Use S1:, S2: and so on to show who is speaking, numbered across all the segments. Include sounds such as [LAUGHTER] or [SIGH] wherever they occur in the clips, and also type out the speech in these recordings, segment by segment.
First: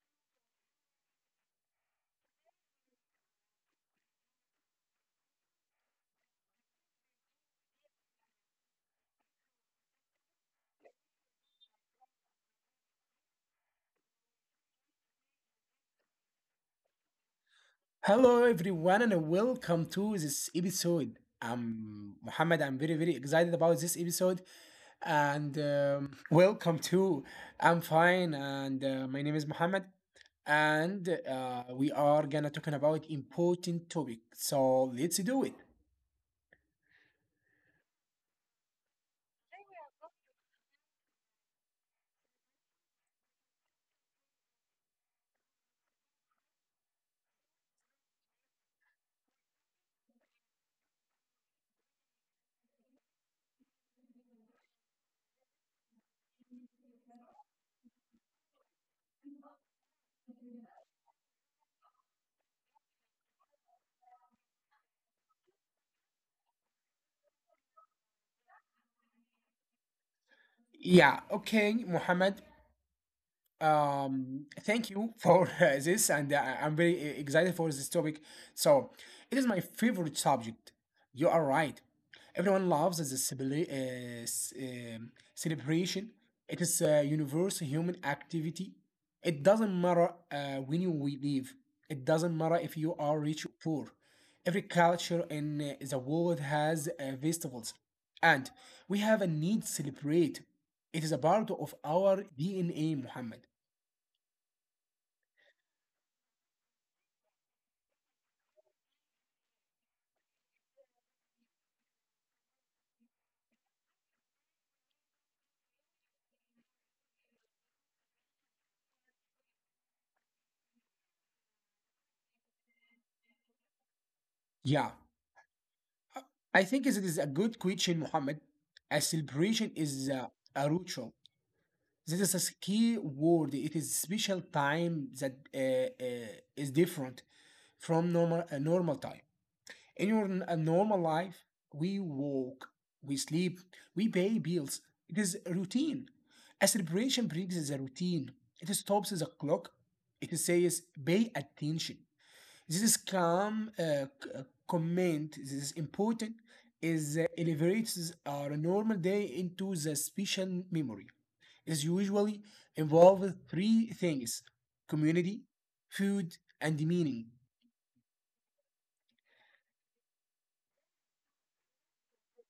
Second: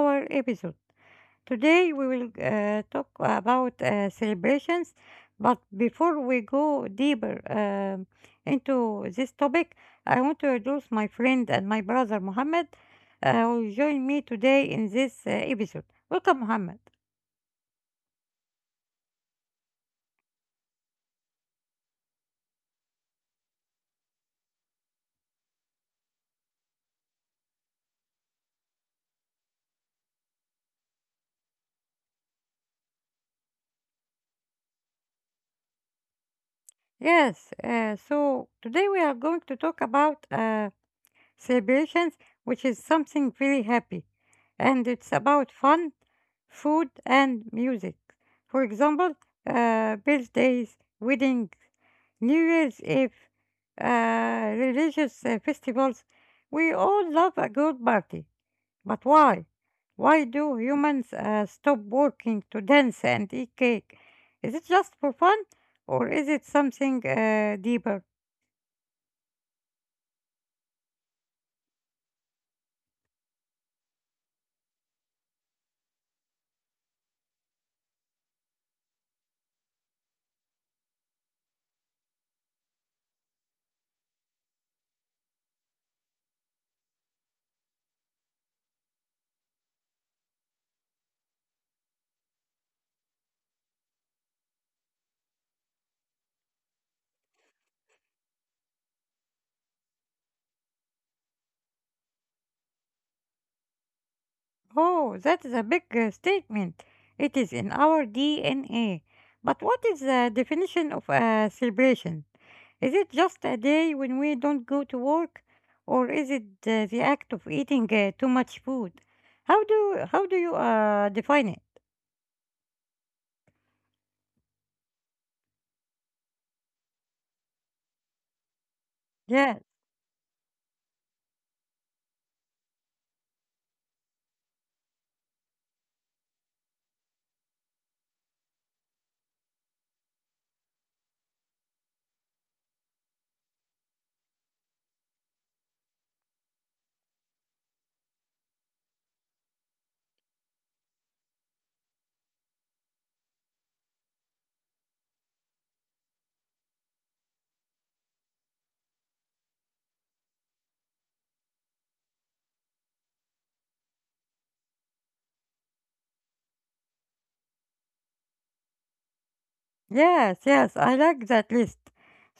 S1: our episode. Today, we will talk about celebrations. But before we go deeper into this topic, I want to introduce my friend and my brother Mohammed, who join me today in this episode. Welcome, Mohammed.
S2: Hello everyone and welcome to this episode. I'm Muhammad. I'm very excited about this episode, and [LAUGHS] welcome to. I'm fine, and my name is Muhammad, and we are gonna talking about important topic. So let's do it.
S1: Yes, so today we are going to talk about celebrations, which is something really happy. And it's about fun, food, and music. For example, birthdays, weddings, New Year's Eve, religious festivals. We all love a good party. But why? Why do humans stop working to dance and eat cake? Is it just for fun or is it something deeper?
S2: Yeah. Okay, Muhammad. Thank you for [LAUGHS] this, and I'm very excited for this topic. So, it is my favorite subject. You are right. Everyone loves the celebration. It is a universal human activity. It doesn't matter when you we live. It doesn't matter if you are rich or poor. Every culture in the world has festivals, and we have a need to celebrate. It is a part of our DNA, Muhammad.
S1: Oh, that's a big statement. It is in our DNA. But what is the definition of a celebration? Is it just a day when we don't go to work, or is it the act of eating too much food? How do you define it?
S2: Yeah, I think it is a good question, Muhammad. A
S1: Yeah.
S2: celebration is a ritual. This is a key word. It is special time that is different from normal a normal time. In a normal life, we walk, we sleep, we pay bills. It is a routine. A celebration breaks the routine. It stops the clock. It says pay attention. This is comment, this is important, is elevates our normal day into the special memory. Is usually involved three things: community, food, and meaning.
S1: Yes, yes, I like that list.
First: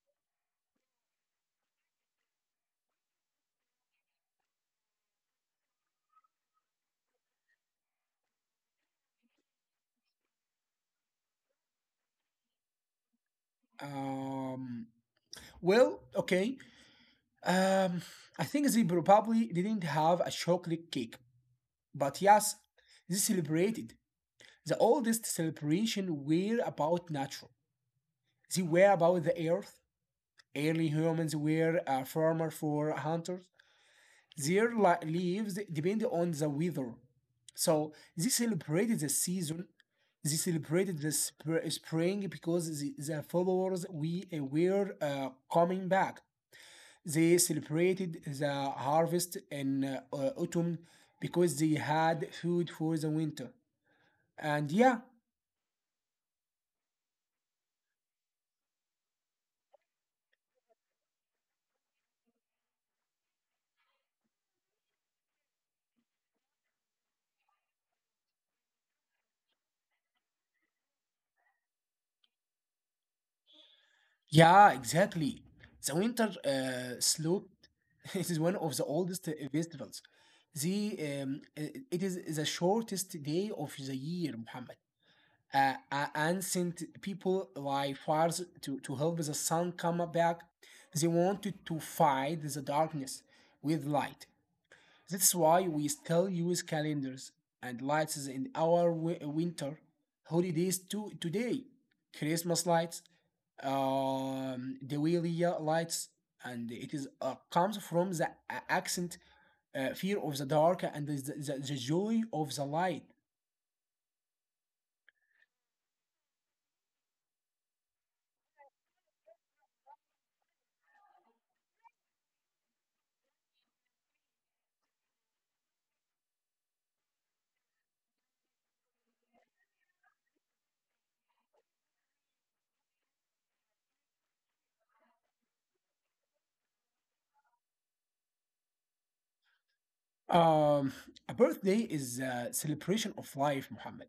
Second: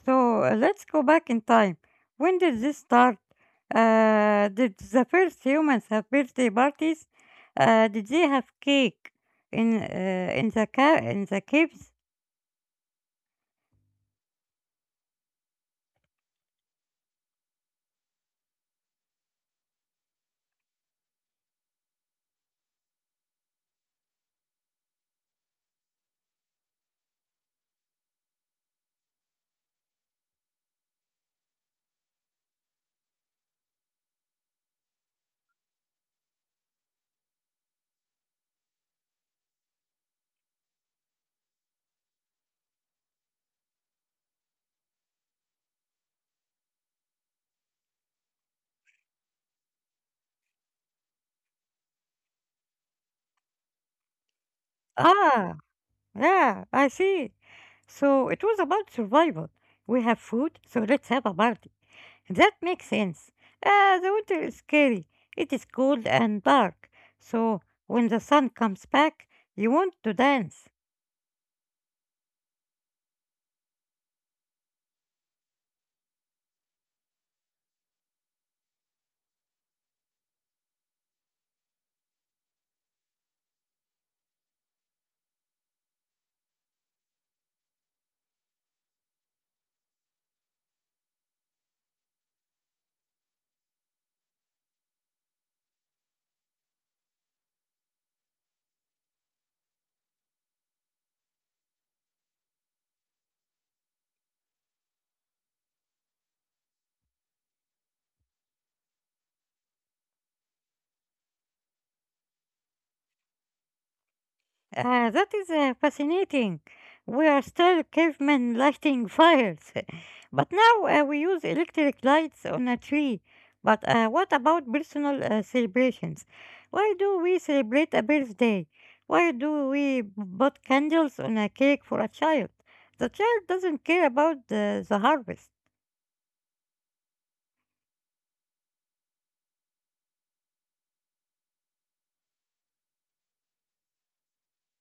S1: So let's go back in time. When did this start? Did the first humans have birthday parties? Did they have cake in in the caves?
S2: Um, well, okay. Um, I think they probably didn't have a chocolate cake, but yes, they celebrated. The oldest celebration were about natural. They were about the earth. Early humans were a farmer for hunters. Their lives depended on the weather. So they celebrated the season. They celebrated the spring because the followers we were coming back. They celebrated the harvest in autumn because they had food for the winter. And yeah,
S1: Ah, yeah, I see. So it was about survival. We have food, so let's have a party. That makes sense. The winter is scary. It is cold and dark. So when the sun comes back, you want to dance.
S2: yeah, exactly. The winter slope [LAUGHS] is one of the oldest festivals. It is the shortest day of the year, Muhammad. Ancient people light fires to help the sun come back. They wanted to fight the darkness with light. That's why we still use calendars and lights in our winter holidays to today. Christmas lights, Diwali lights, and it is comes from the accent fear of the dark and the joy of the light.
S1: Ah, that is fascinating. We are still cavemen lighting fires. [LAUGHS] But now we use electric lights on a tree. But what about personal celebrations? Why do we celebrate a birthday? Why do we b- put candles on a cake for a child? The child doesn't care about the harvest.
S2: Um, a birthday is a celebration of life, Muhammad.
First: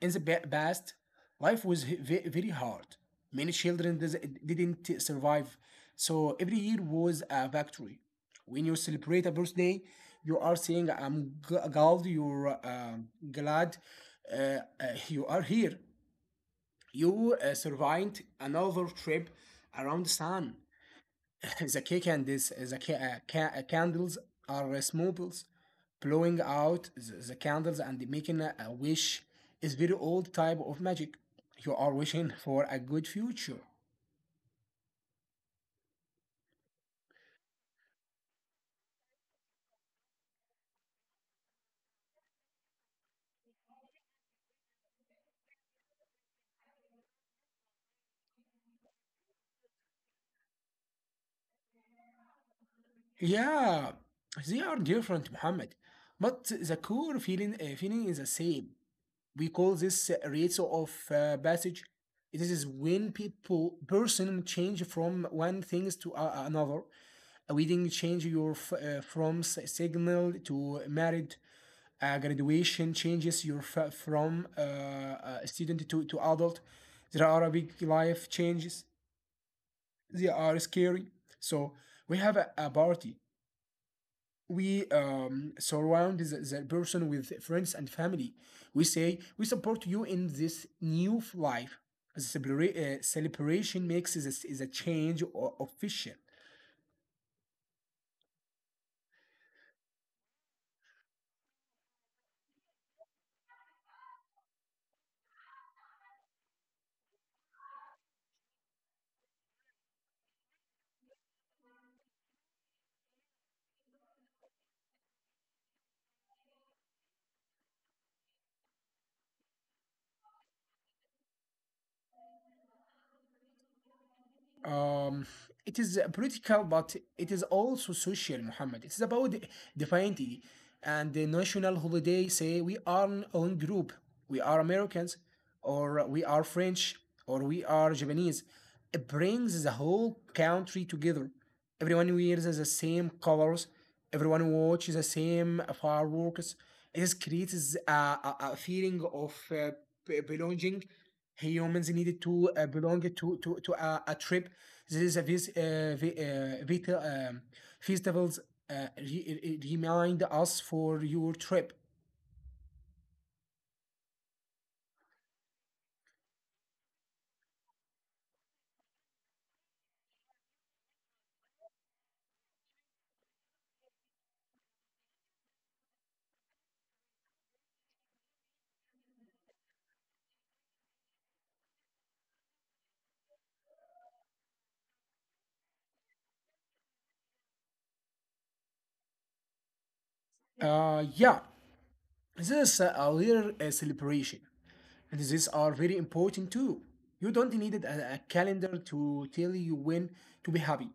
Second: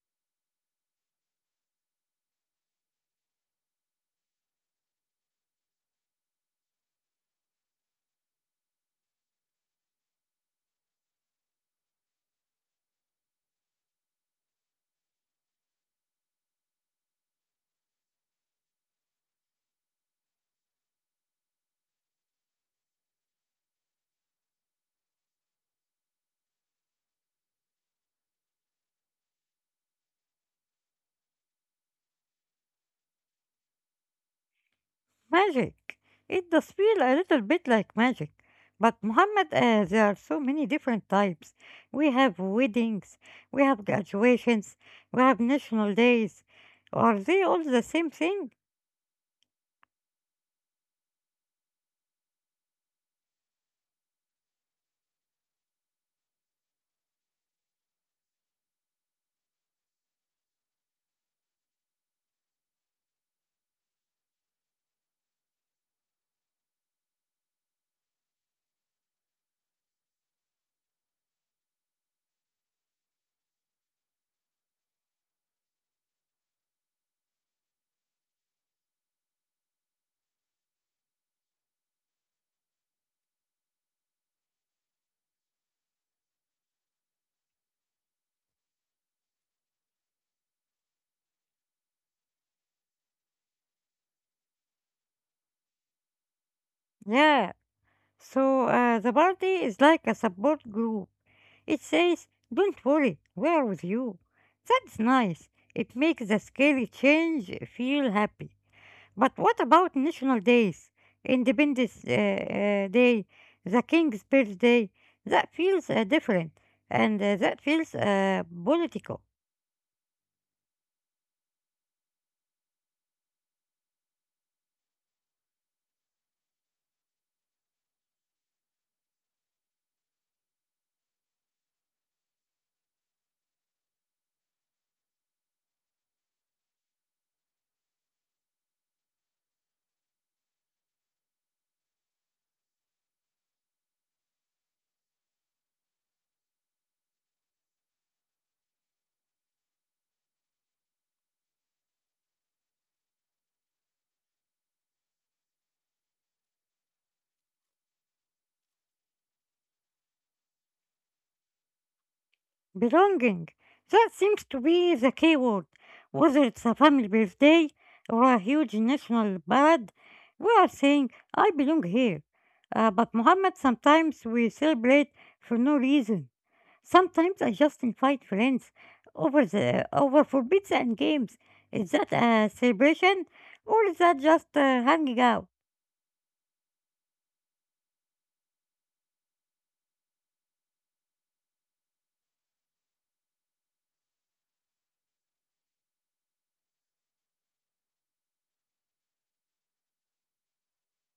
S2: In the past, life was very hard. Many children didn't survive, so every year was a victory. When you celebrate a birthday, you are saying, I'm glad you're glad uh, uh, you are here. You survived another trip around the sun. The key candles, the candles are smobles. Blowing out the candles and making a wish is very old type of magic. You are wishing for a good future.
S1: Magic. It does feel a little bit like magic. But Muhammad, there are so many different types. We have weddings, we have graduations, we have national days. Are they all the same thing?
S2: Yeah, they are different, Muhammad. But the core feeling is the same. We call this rite of passage. This is when people person change from one things to another. We did change your from signal to married. Graduation changes your from student to adult. There are a big life changes. They are scary, so we have a party. We surround the person with friends and family. We say we support you in this new life. The celebration makes this is a change official.
S1: Yeah. So the party is like a support group. It says, "Don't worry, we are with you." That's nice. It makes the scary change feel happy. But what about national days? Independence Day, the King's Birthday? That feels different and that feels political.
S2: Um, it is political, but it is also social, Muhammad. It is about the identity and the national holiday. Say we are on group, we are Americans, or we are French, or we are Japanese. It brings the whole country together. Everyone wears the same colors, everyone watches the same fireworks. This creates a feeling of belonging. Humans needed to belong to a trip. This is a festivals remind us for your trip.
S1: Belonging. That seems to be the key word. Whether it's a family birthday or a huge national parade, we are saying, I belong here. But Muhammad, sometimes we celebrate for no reason. Sometimes I just invite friends over for pizza and games. Is that a celebration or is that just hanging out?
S2: Yeah, this is a little celebration. And these are very important too. You don't need a calendar to tell you when to be happy.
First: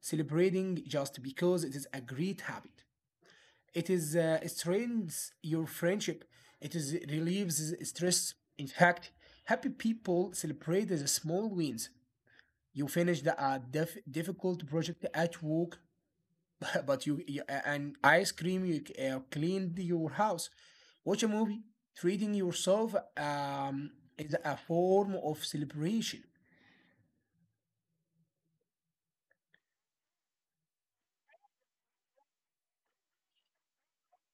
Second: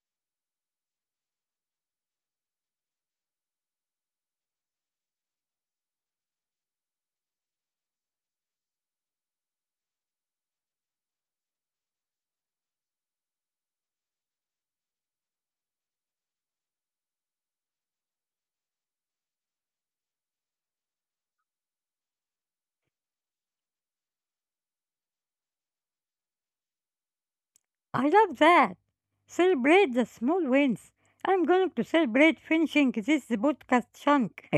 S2: Celebrating just because it is a great habit. It is strengthens your friendship. It is relieves stress. In fact, happy people celebrate the small wins. You finished a difficult project at work [COUGHS] [LAUGHS] but you and ice cream, you cleaned your house, watch a movie, treating yourself, is a form of celebration.
S1: I love that. Celebrate the small wins. I'm going to celebrate finishing this podcast chunk.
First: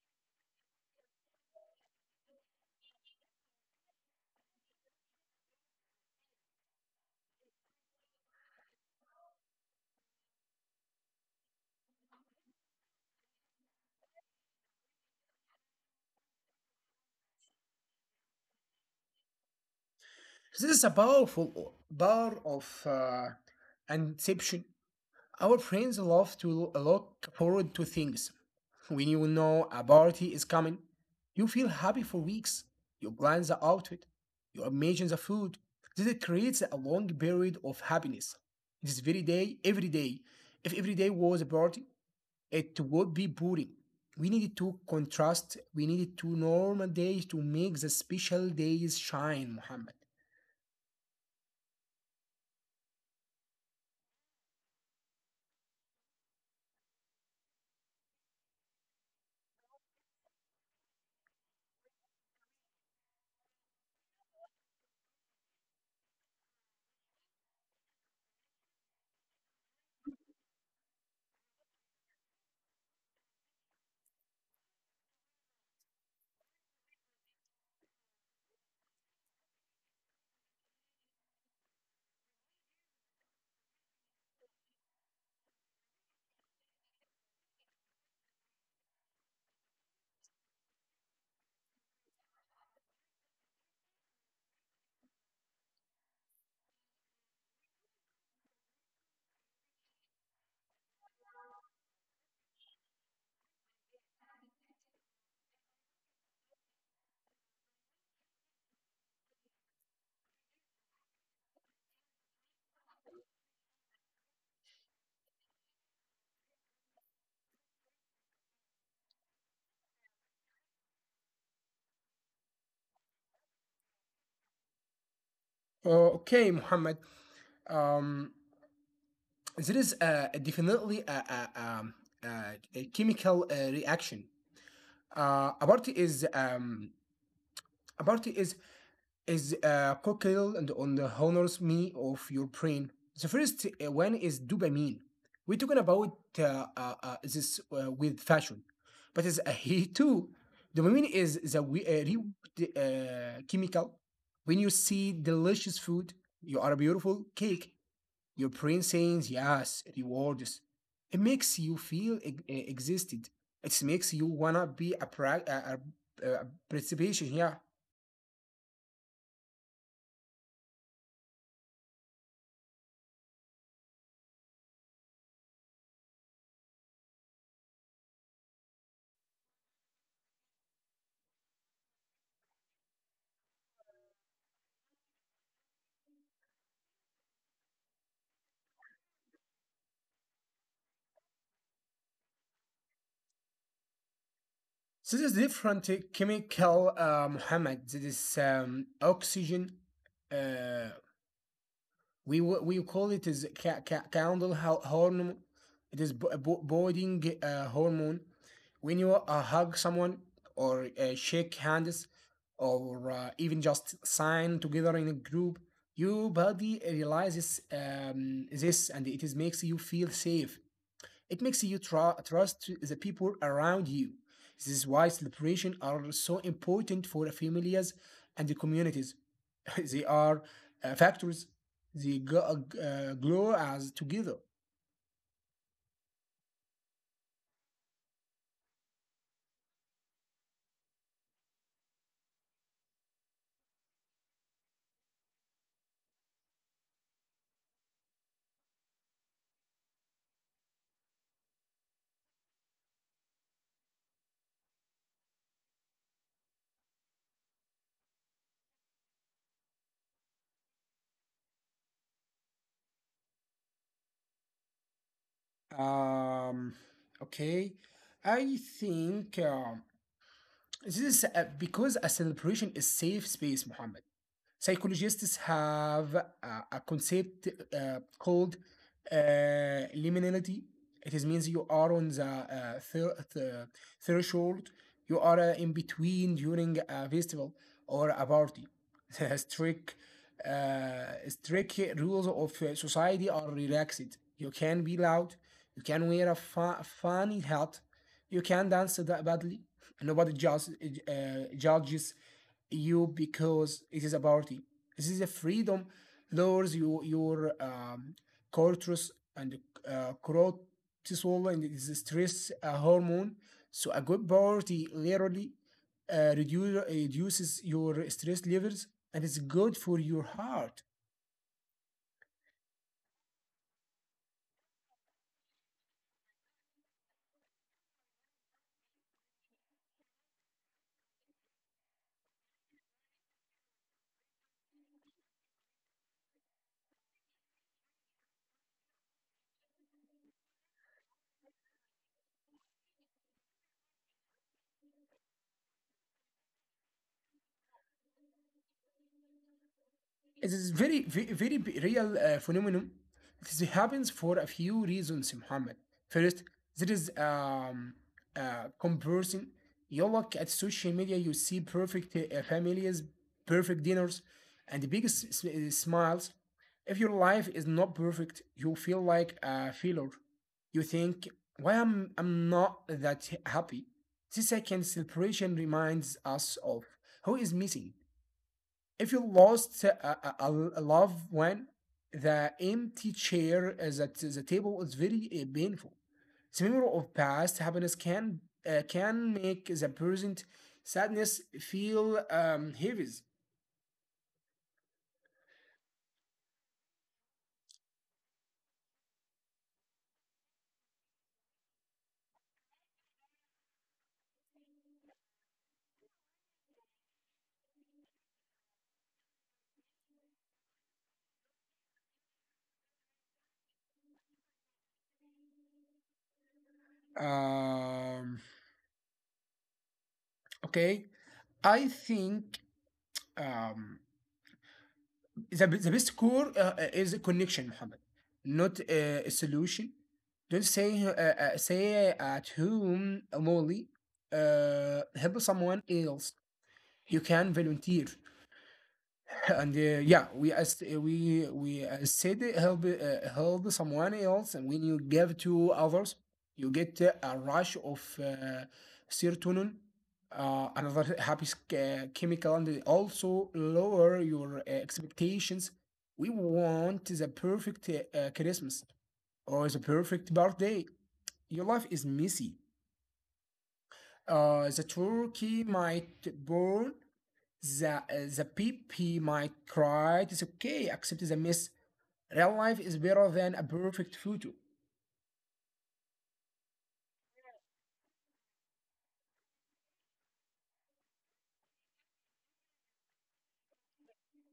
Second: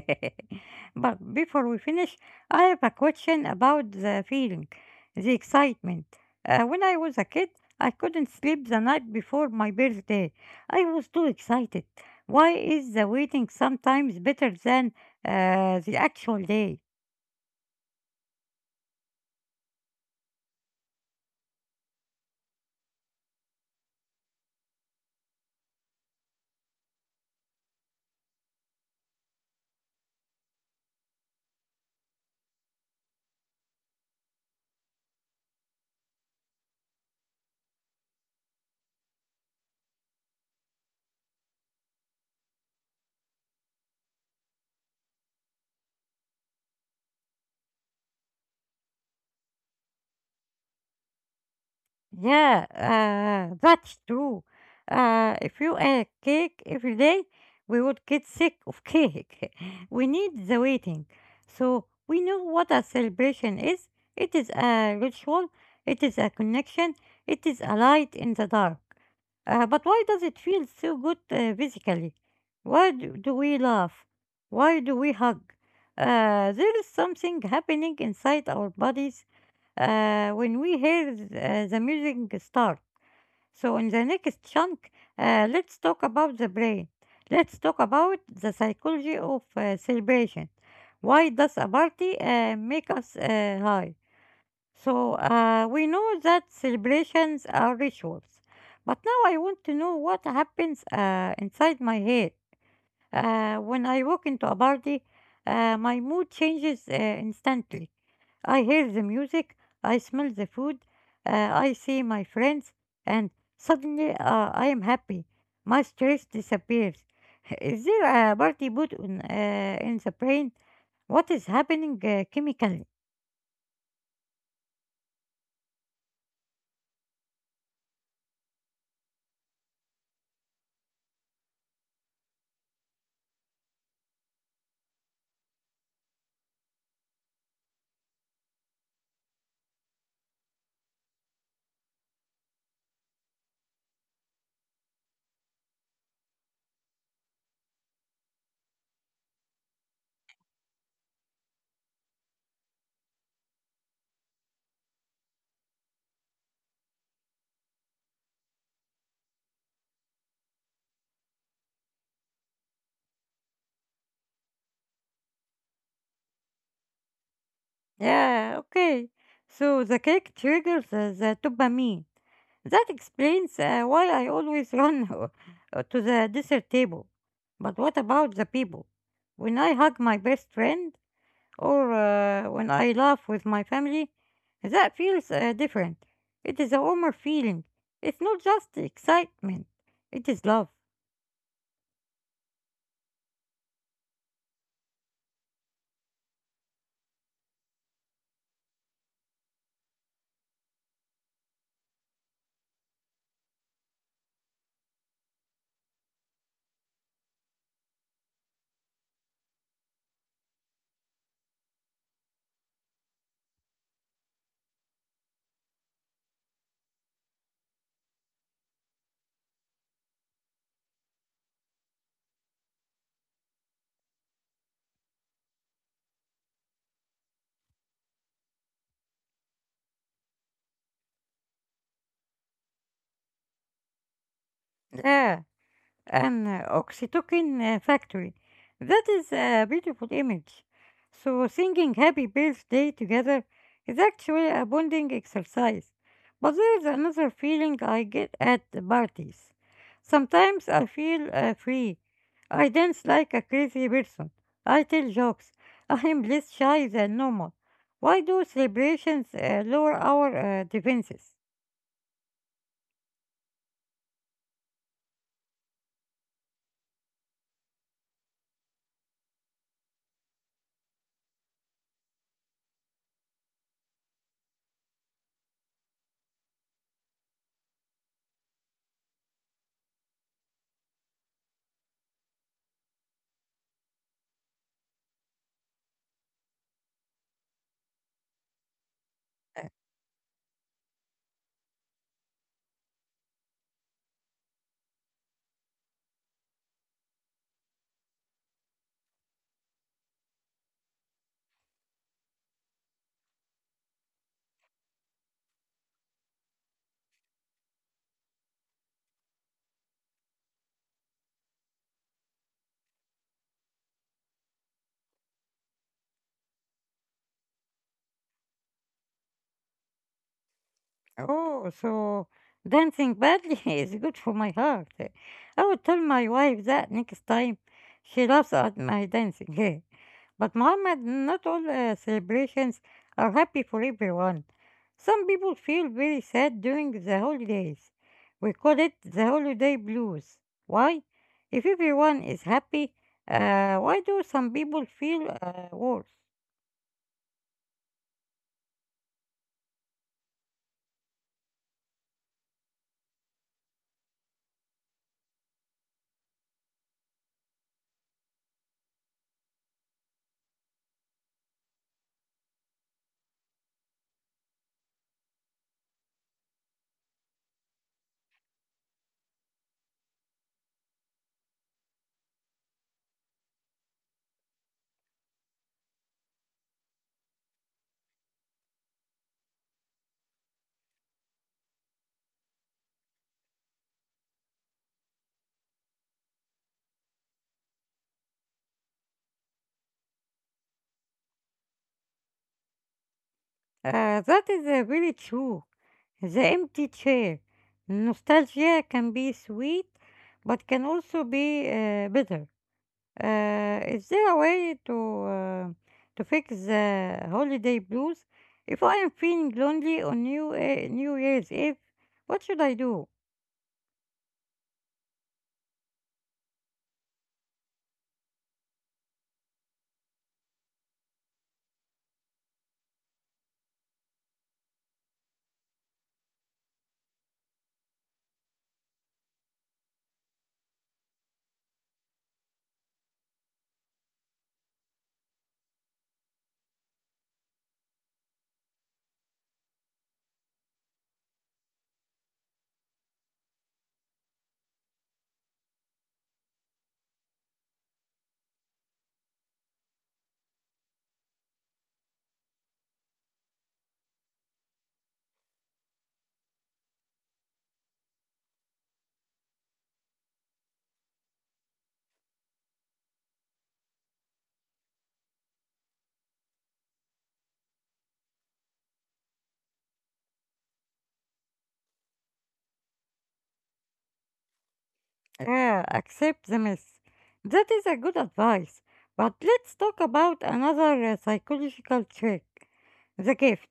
S1: [LAUGHS] But before we finish, I have a question about the feeling, the excitement. When I was a kid, I couldn't sleep the night before my birthday. I was too excited. Why is the waiting sometimes better than the actual day?
S2: This is a powerful power of inception. Our friends love to look forward to things. When you know a party is coming, you feel happy for weeks. You plan the outfit, you imagine the food. This creates a long period of happiness. This very day, every day. If every day was a party, it would be boring. We needed to contrast, we needed to normal days to make the special days shine, Muhammad.
S1: Yeah, that's true. If you ate cake every day, we would get sick of cake. [LAUGHS] We need the waiting. So we know what a celebration is. It is a ritual, it is a connection, it is a light in the dark. But why does it feel so good physically? Why do we laugh? Why do we hug? There is something happening inside our bodies when we hear the music start. So, in the next chunk, let's talk about the brain. Let's talk about the psychology of celebration. Why does a party make us high? So, we know that celebrations are rituals. But now I want to know what happens inside my head. When I walk into a party, my mood changes instantly. I hear the music, I smell the food, I see my friends, and suddenly I am happy. My stress disappears. [LAUGHS] Is there a party boot on, in the brain? What is happening chemically?
S2: Okay, Muhammad. Um, there is definitely a chemical reaction. Uh, about is um, about is cocktail and on the honors me of your brain. The first one is dopamine. We're talking about this with fashion, but it's a he too. Dopamine is the reward, chemical. When you see delicious food, you are a beautiful cake. Your brain saying yes, rewards. It makes you feel existed. It makes you wanna be a, pra- a participation. Yeah.
S1: Yeah, okay. So the cake triggers the dopamine. That explains why I always run [LAUGHS] to the dessert table. But what about the people? When I hug my best friend, or when I laugh with my family, that feels different. It is a warmer feeling. It's not just excitement, it is love.
S2: So this is different chemical, Muhammad. This is oxygen, uh, we call it is candle hormone. It is bonding hormone. When you hug someone or shake hands, or even just sign together in a group, your body realizes this, and it is makes you feel safe. It makes you trust the people around you. This is why celebrations are so important for families and the communities. [LAUGHS] They are factors, they go, glow as together.
S1: Yeah. An oxytocin factory. That is a beautiful image. So, singing happy birthday together is actually a bonding exercise. But there is another feeling I get at the parties. Sometimes I feel free. I dance like a crazy person. I tell jokes. I am less shy than normal. Why do celebrations lower our defenses?
S2: um okay, I think, this is because a celebration is safe space, Muhammad. Psychologists have a concept called uh, liminality. It is means you are on the threshold. You are in between during a festival or a party. [LAUGHS] The strict rules of society are relaxed. You can be loud. You can wear a funny hat. You can dance badly. Nobody judges you because it is about party. This is a freedom lowers you, your cortisol and cortisol and it is a stress hormone. So a good party literally reduces your stress levels and it's good for your heart.
S1: Oh, so dancing badly [LAUGHS] is good for my heart. I will tell my wife that next time. She laughs at my dancing. [LAUGHS] But Mohammed, not all celebrations are happy for everyone. Some people feel very sad during the holidays. We call it the holiday blues. Why? If everyone is happy, why do some people feel worse?
S2: It is very, very real phenomenon. This happens for a few reasons, Muhammad. First, there is comparison. You look at social media, you see perfect families, perfect dinners, and big smiles. If your life is not perfect, you feel like a failure. You think, why am I'm not that happy? This second celebration reminds us of who is missing. If you lost a loved one, the empty chair at the table is very painful. The memory of past happiness can make the present sadness feel, heavy.
S1: That is really true. The empty chair. Nostalgia can be sweet, but can also be bitter. Is there a way uh, to fix the holiday blues? If I am feeling lonely on New Year's Eve, what should I do?
S2: Um, okay, I think, um, the best core is a connection, Muhammad, not a solution. Don't say say at whom only help someone else. You can volunteer [LAUGHS] and yeah, we as we as said help someone else, and when you give to others you get a rush of serotonin, another happy chemical, and also lower your expectations. We want the perfect Christmas or the perfect birthday. Your life is messy. The turkey might burn. The PP might cry, it's okay, accept the mess. Real life is better than a perfect photo.
S1: Accept the mess. That is a good advice. But let's talk about another psychological trick, the gift.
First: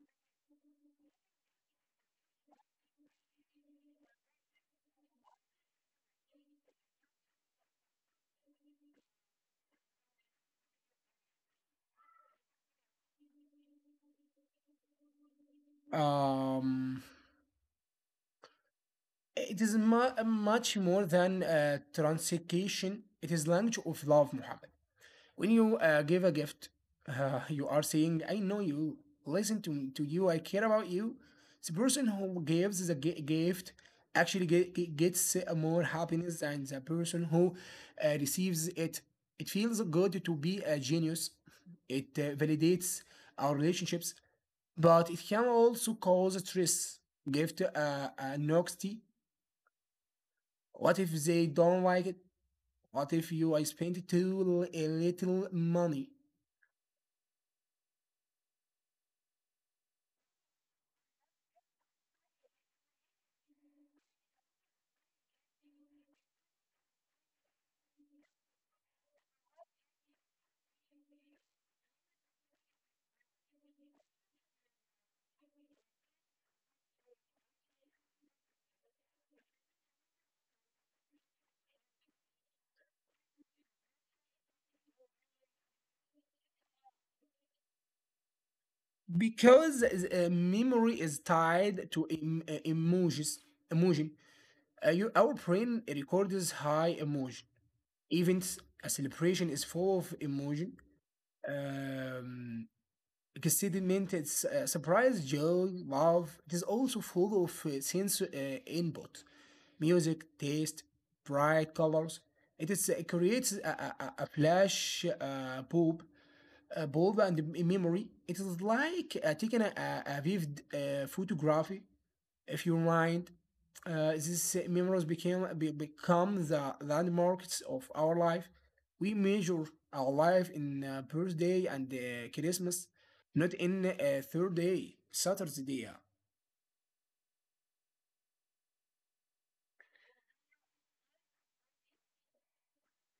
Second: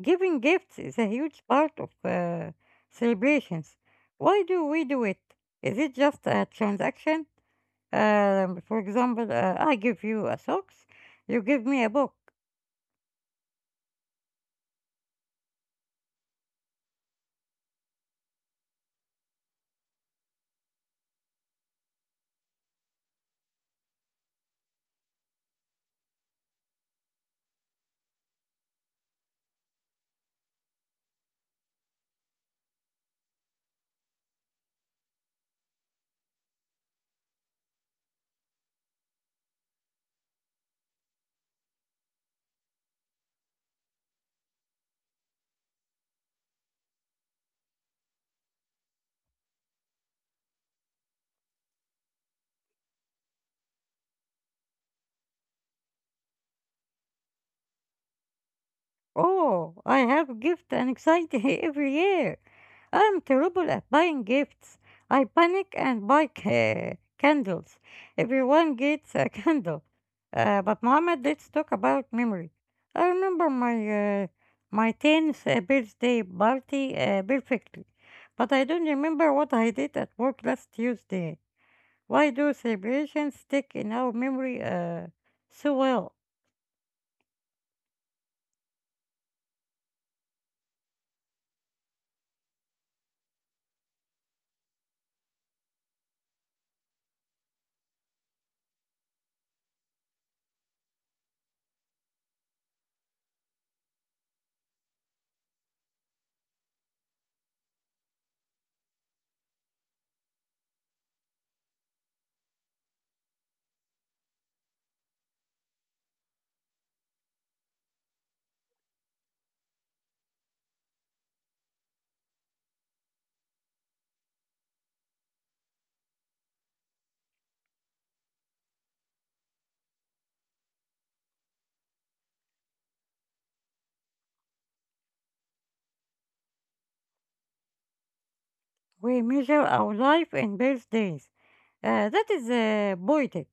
S1: Giving gifts is a huge part of celebrations. Why do we do it? Is it just a transaction? For example, I give you a socks, you give me a book.
S2: Um, it is much more than a transaction. It is language of love, Muhammad. When you give a gift, you are saying I know you, listen to you, I care about you. The person who gives the gift actually gets more happiness than the person who receives it. It feels good to be a genius. It validates our relationships, but it can also cause stress. Gift anxiety, what if they don't like it? What if you I spent too little money?
S1: Oh, I have gift anxiety [LAUGHS] every year. I'm terrible at buying gifts. I panic and buy ca- candles. Everyone gets a [LAUGHS] candle. But Mohammed, let's talk about memory. I remember my my 10th birthday party perfectly, but I don't remember what I did at work last Tuesday. Why do celebrations stick in our memory so well?
S2: Because memory is tied to emojis, emotion. You- our brain records high emotion events. A celebration is full of emotion, um excitement, it's surprise, joy, love. It is also full of sense input, music, taste, bright colors. It creates a flash bulb, ballband in memory. It is like taking a vivid photography. If you mind, these memories become the landmarks of our life. We measure our life in birthday and Christmas, not in a third day, Saturday.
S1: We measure our life in birthdays. That is poetic.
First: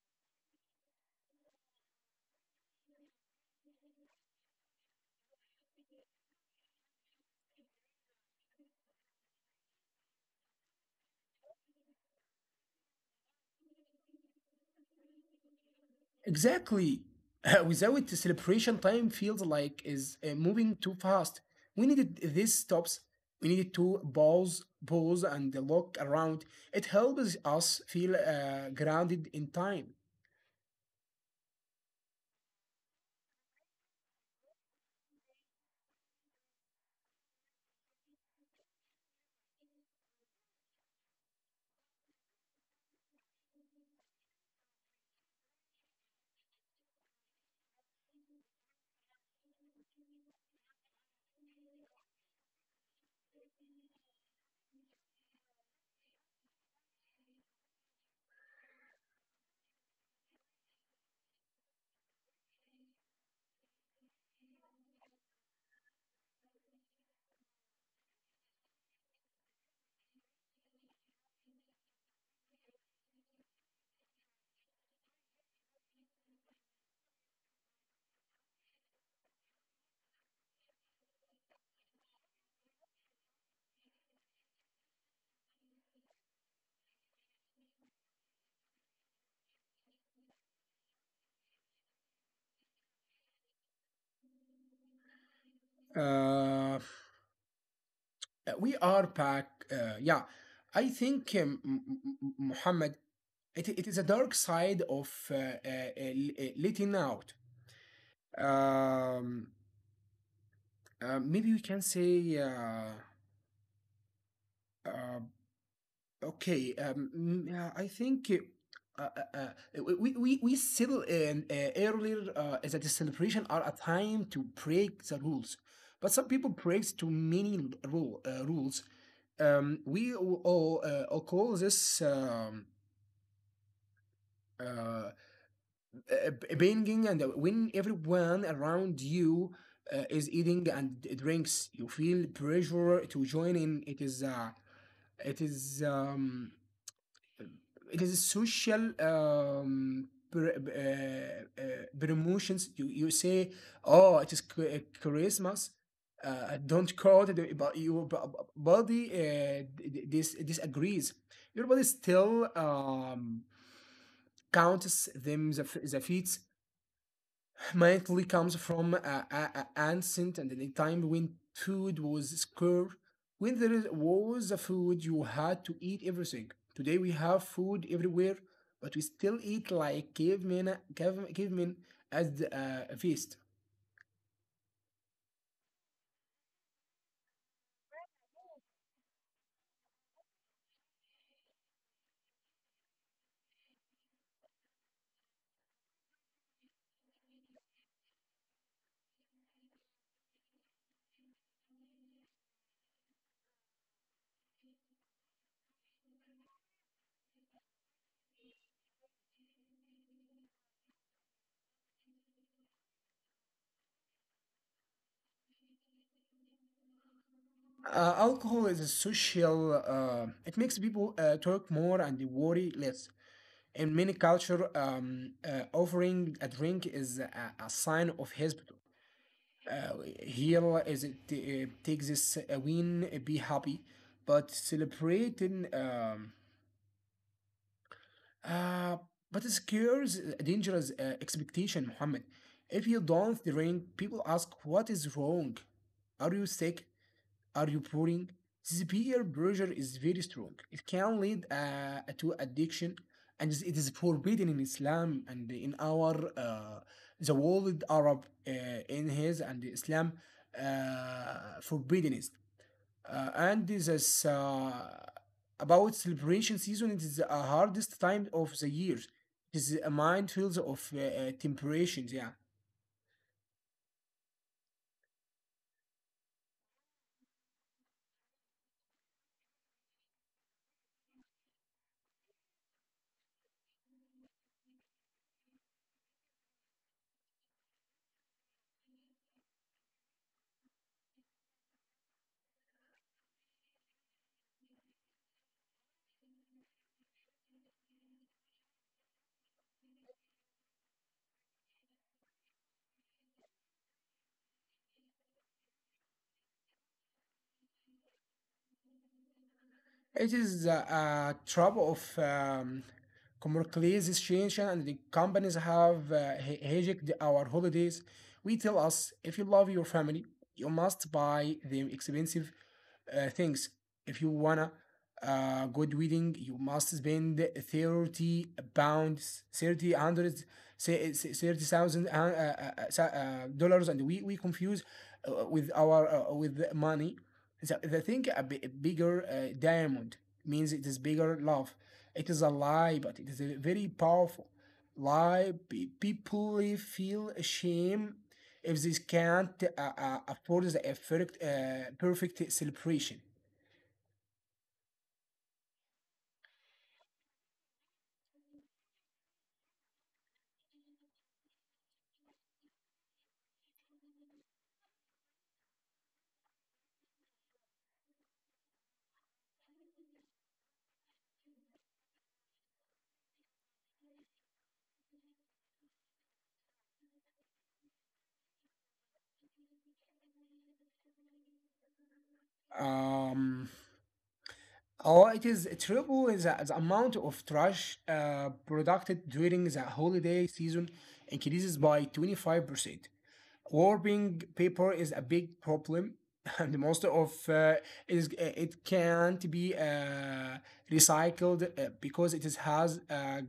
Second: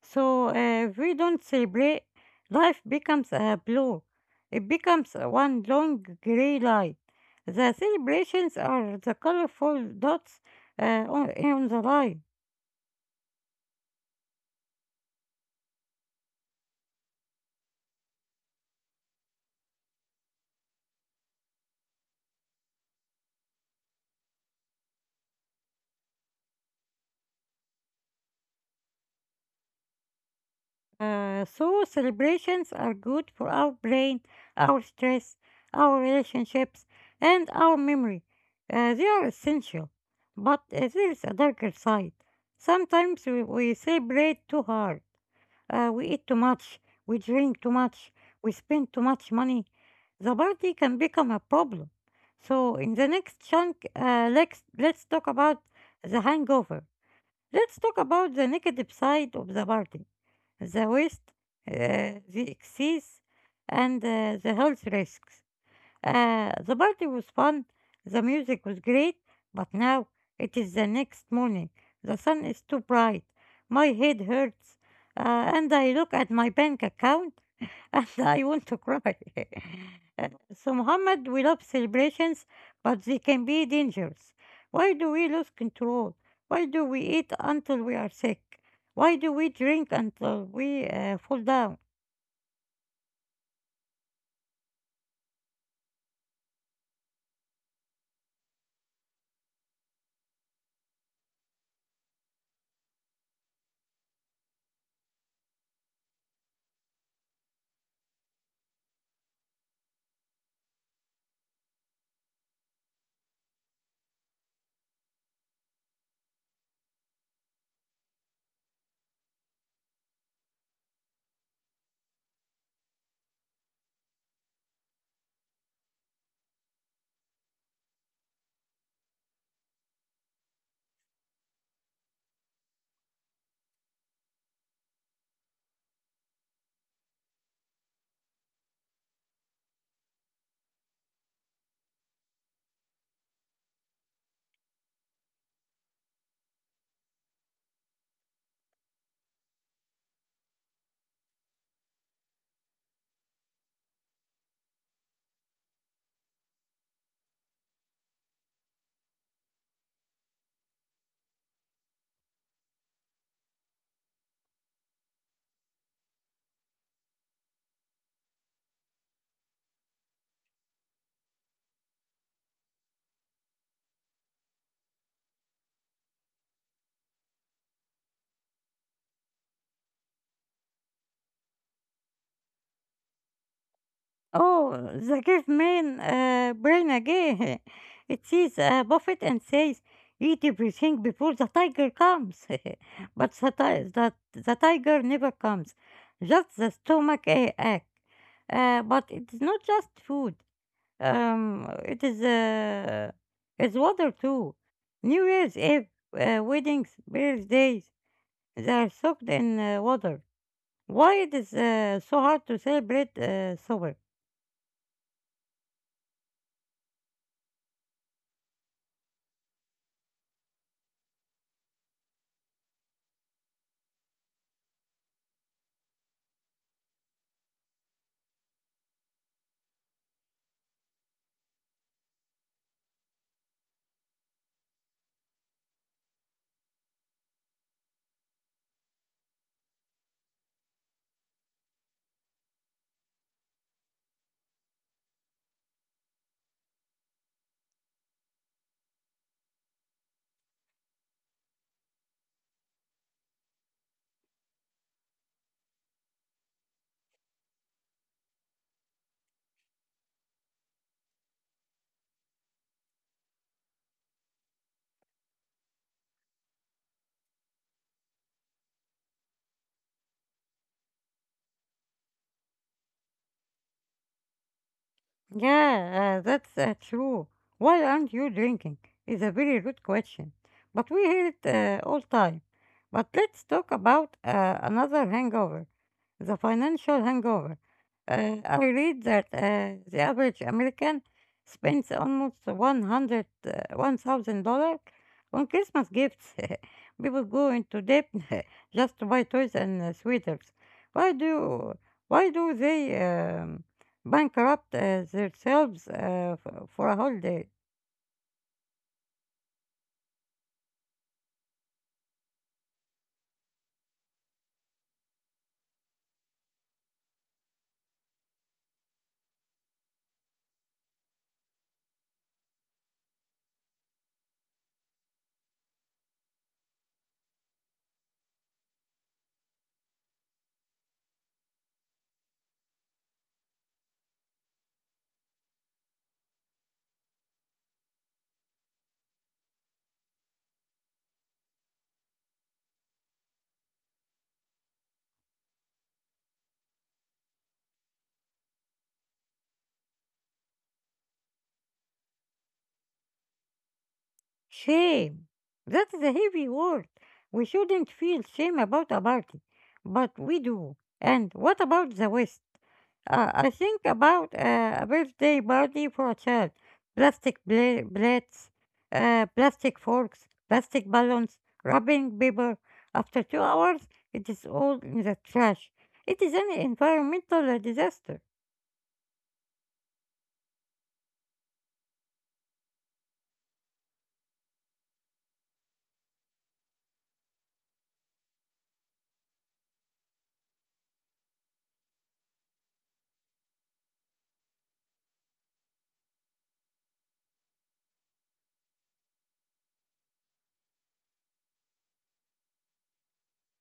S1: So if we don't celebrate, life becomes a blur. It becomes one long gray light. The celebrations are the colorful dots on the line.
S2: Exactly. [LAUGHS] Without it, celebration time feels like is moving too fast. We needed these stops. We needed to pause and look around. It helps us feel grounded in time.
S1: So celebrations are good for our brain, our stress, our relationships, and our memory. They are essential. But there is a darker side. Sometimes we celebrate too hard. We eat too much, we drink too much, we spend too much money, the party can become a problem. So, in the next chunk, let's talk about the hangover. Let's talk about the negative side of the party the waste, the excess, and the health risks. The party was fun, the music was great, but now it is the next morning. The sun is too bright, my head hurts, and I look at my bank account [LAUGHS] and I want to cry. [LAUGHS] Uh, so, Muhammad, we love celebrations, but they can be dangerous. Why do we lose control? Why do we eat until we are sick? Why do we drink until we fall down?
S2: Uh, we are back. Yeah, I think Muhammad, it is a dark side of letting out. Um, Maybe we can say. Uh, Okay, yeah, I think uh, uh, uh, we still in earlier as a celebration are a time to break the rules, but some people break too many rules. We all call this uh, banging, and when everyone around you is eating and drinks, you feel pressure to join in. It is um it is social promotions. You say, oh, it is Christmas. I don't call it, but your body disagrees. Your body still counts them the feet. Humanity comes from a ancient and any time when food was scarce. When there was a food, you had to eat everything. Today we have food everywhere, but we still eat like cavemen as a feast.
S1: Oh, the gift man Bernage. [LAUGHS] It sees a buffet and says, eat everything before the tiger comes. [LAUGHS] But the tiger never comes, just the stomach ache. But it is not just food. It is it's water too. New Year's Eve, weddings, birthdays, they are soaked in water. Why it is so hard to celebrate sober?
S2: Alcohol is a social. It makes people talk more and they worry less. In many culture, offering a drink is a sign of hospital. Uh, Here is it takes this win, be happy, but celebrating uh, but it scares a dangerous expectation, Muhammad. If you don't drink, people ask what is wrong. Are you sick? Are you pouring? This peer pressure is very strong. It can lead to addiction, and it is forbidden in Islam and in our the world Arab, in his and Islam forbidden is. And this is about celebration season. It is the hardest time of the year. It is a minefield of temperations. Yeah,
S1: Yeah, that's true. Why aren't you drinking? Is a very rude question, but we hear it all time. But let's talk about another hangover, the financial hangover. I read that the average American spends almost 100 $1,000 on Christmas gifts. [LAUGHS] People go into debt [LAUGHS] just to buy toys and sweaters. Why do why do they? Bankrupt themselves for a whole day.
S2: it is a trap of commercialization, situation, and the companies have hijacked our holidays. We tell us if you love your family, you must buy them expensive things. If you wanna a good wedding, you must spend £30, 3,000, say 30,000 dollars, and we confuse with our with money. The thing a bigger diamond means it is bigger love. It is a lie, but it is a very powerful lie. People really feel shame if they can't afford the perfect celebration.
S1: Shame. That is a heavy word. We shouldn't feel shame about a party, but we do. And what about the West? I think about a birthday party for a child. Plates, plastic forks, plastic balloons, rubbing paper. After 2 hours, it is all in the trash. It is an environmental disaster.
S2: Um, Oh, it is triple is the amount of trash produced during the holiday season increases by 25%. Warping paper is a big problem [LAUGHS] and most of is it can't be recycled because it is has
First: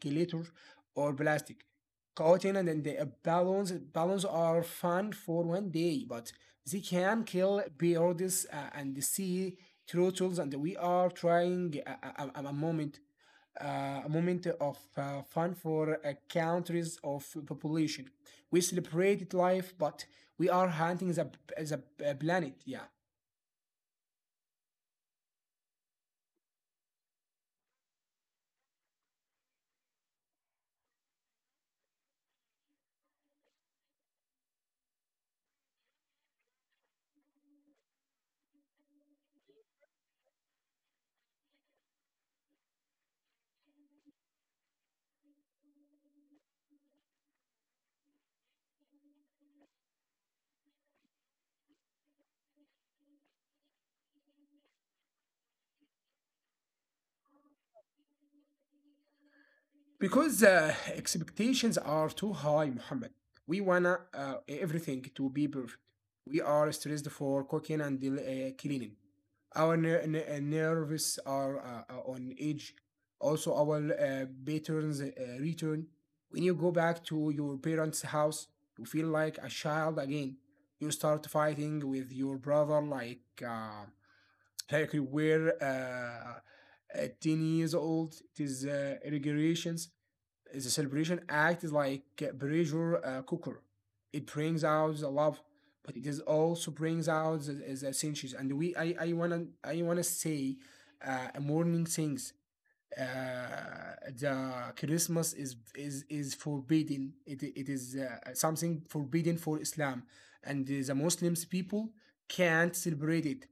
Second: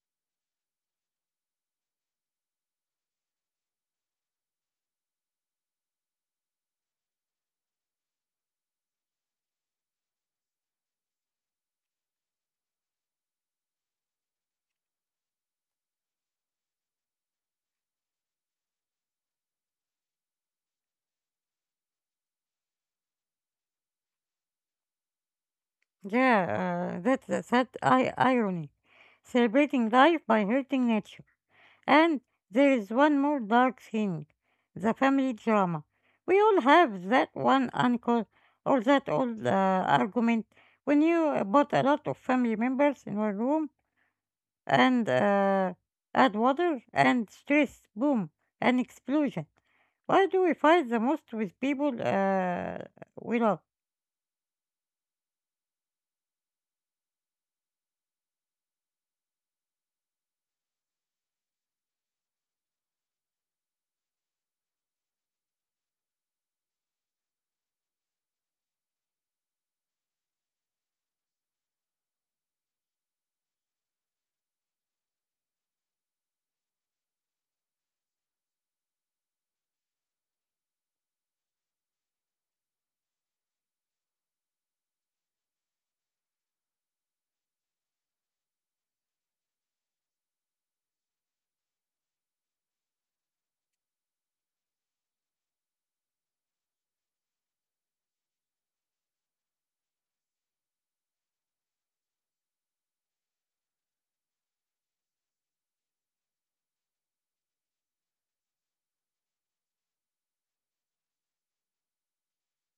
S2: glitter or plastic cotton. And then the balloons are fun for one day, but they can kill birds and the sea turtles, and we are trying a, a- a moment a moment of fun for countries of population. We celebrated life, but we are hunting the planet. Yeah.
S1: Yeah, that's the sad irony. Celebrating life by hurting nature. And there is one more dark thing the family drama. We all have that one uncle or that old argument when you bought a lot of family members in one room and add water and stress, boom, an explosion. Why do we fight the most with people we love? [LAUGHS]
S2: Because expectations are too high, Muhammad. We wanna everything to be perfect. We are stressed for cooking and cleaning. Our nerves are on edge. Also, our patterns return. When you go back to your parents' house, you feel like a child again. You start fighting with your brother uh, like you were 10 years old. It is regulations. The celebration act is like a pressure cooker. It brings out the love, but it is also brings out the essentials. And I, I wanna say, morning things. The Christmas is forbidden. It is something forbidden for Islam, and the Muslims people can't celebrate it,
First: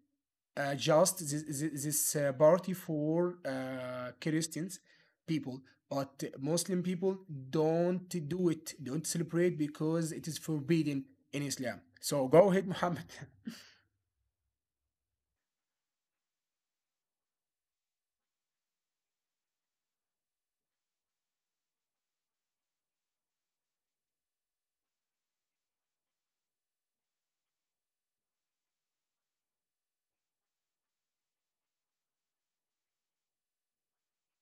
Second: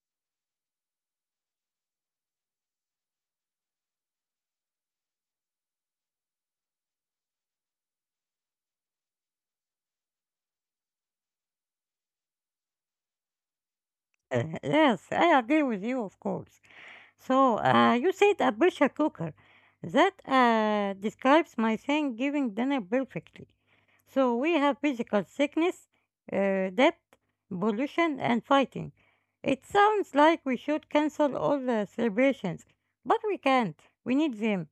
S2: just this party for Christians people, but Muslim people don't do it, don't celebrate, because it is forbidden in Islam. So go ahead, Muhammad.
S1: Yes, I agree with you, of course. So you said a pressure cooker. That describes my Thanksgiving dinner perfectly. So we have physical sickness, debt, pollution, and fighting. It sounds like we should cancel all the celebrations, but we can't. We need them.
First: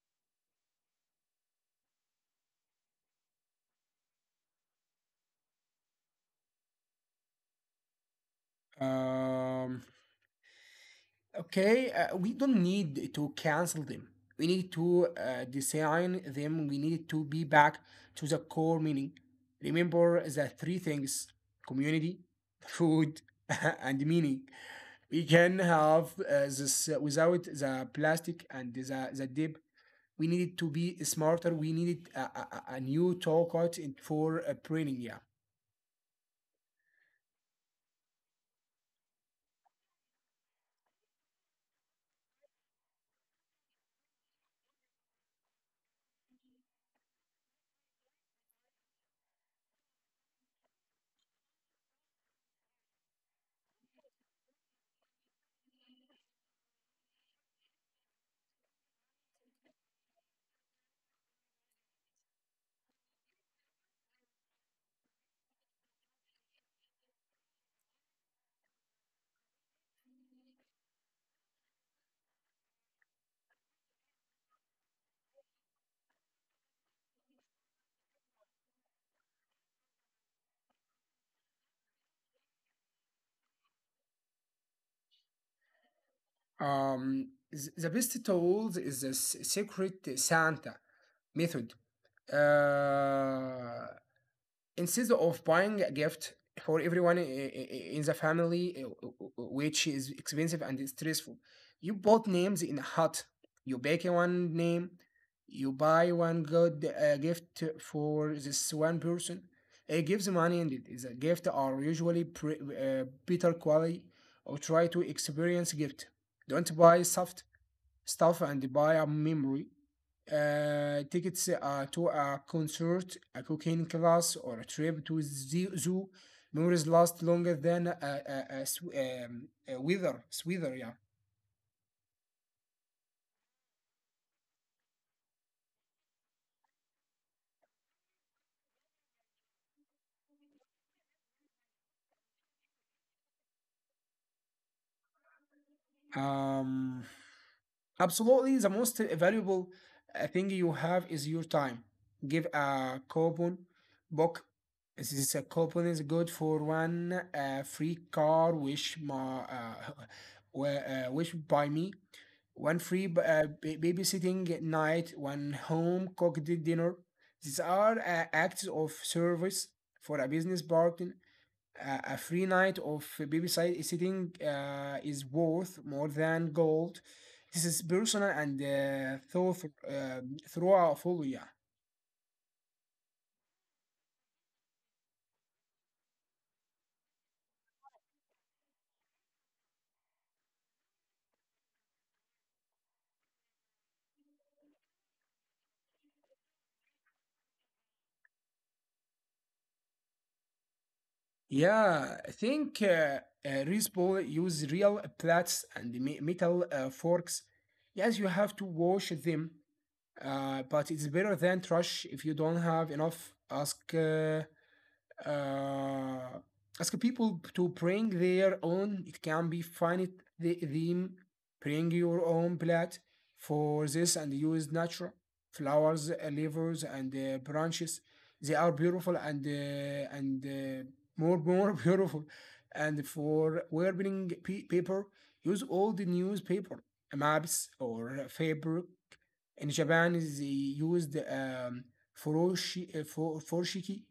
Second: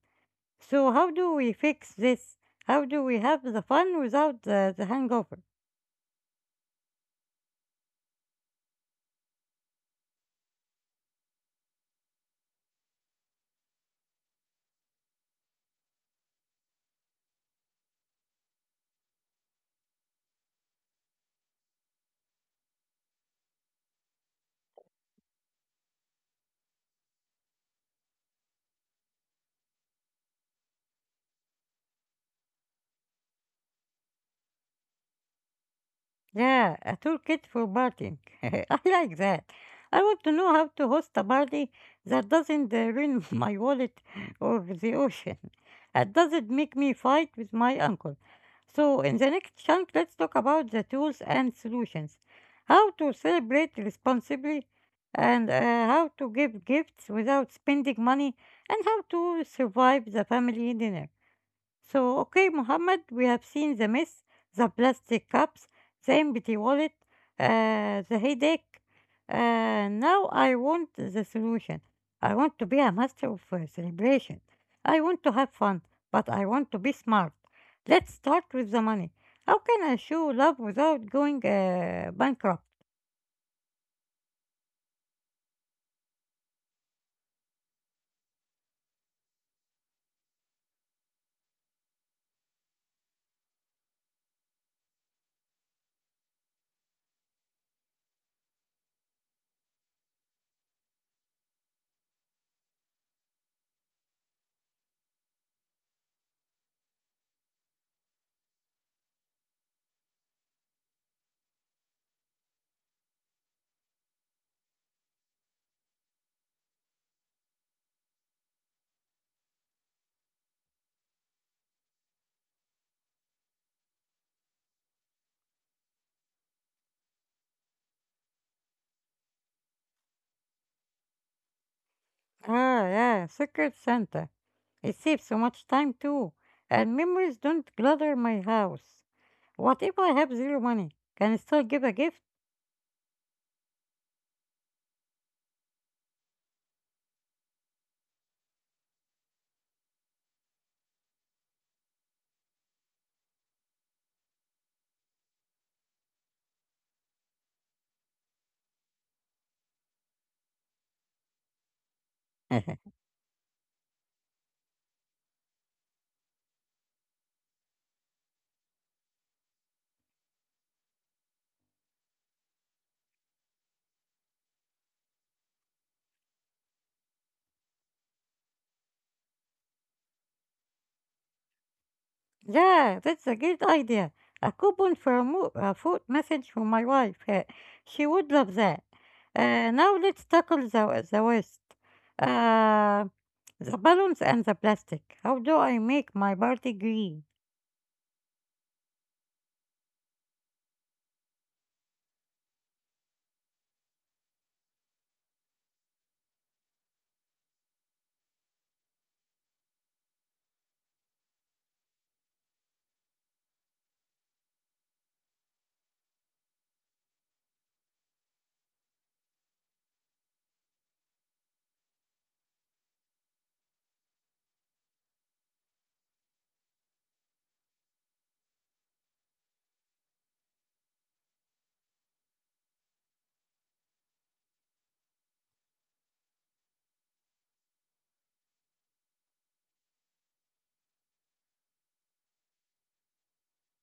S1: So how do we fix this? How do we have the fun without the hangover?
S2: [LAUGHS] um, Okay, we don't need to cancel them. We need to design them. We need to be back to the core meaning. Remember the three things: community, food, [LAUGHS] and meaning. We can have this without the plastic and the dip. We needed to be smarter. We needed a new toolkit for printing. Yeah.
S1: Yeah, a toolkit for partying. [LAUGHS] I like that. I want to know how to host a party that doesn't ruin [LAUGHS] my wallet or the ocean. That doesn't make me fight with my uncle. So, in the next chunk, let's talk about the tools and solutions. How to celebrate responsibly, and how to give gifts without spending money, and how to survive the family dinner. So, okay, Mohammed, we have seen the mess, the plastic cups, the empty wallet, the headache. Now I want the solution. I want to be a master of celebration. I want to have fun, but I want to be smart. Let's start with the money. How can I show love without going bankrupt?
S2: The best tools is the secret Santa method. uh, Instead of buying a gift for everyone in the family, which is expensive and stressful, you bought names in a hut. You bake one name, you buy one good gift for this one person. It gives money, and it is a gift are usually better quality. Or try to experience gift. Don't buy soft stuff and buy a memory. Tickets to a concert, a cooking class, or a trip to the zoo. Memories last longer than a weather. Sweater, yeah.
S1: Ah, yeah, Secret Santa. It saves so much time too, and memories don't clutter my house. What if I have zero money? Can I still give a gift?
S2: Um, Absolutely, the most valuable thing you have is your time. Give a coupon book. This is a coupon is good for one free car, which my [LAUGHS] which by me. One free
S1: [LAUGHS]
S2: babysitting night, one home cooked dinner. These are acts of service for a business partner. A free night of babysitting is worth more than gold. This is personal and uh, thoughtful. Yeah,
S1: Yeah, that's a great idea. A coupon for a food message from my wife. She would love that. Now let's tackle the waste. Uh, the balloons and the plastic. How do I make my party green?
S2: yeah. I think Rizpol use real plates and metal forks. Yes, you have to wash them, but it's better than trash. If you don't have enough, ask uh, ask people to bring their own. It can be find the theme, bring your own plate for this, and use natural flowers, leaves, and branches. They are beautiful and more [LAUGHS] more beautiful. And for wearing paper, use old newspaper, maps, or fabric. In Japan, they used furoshiki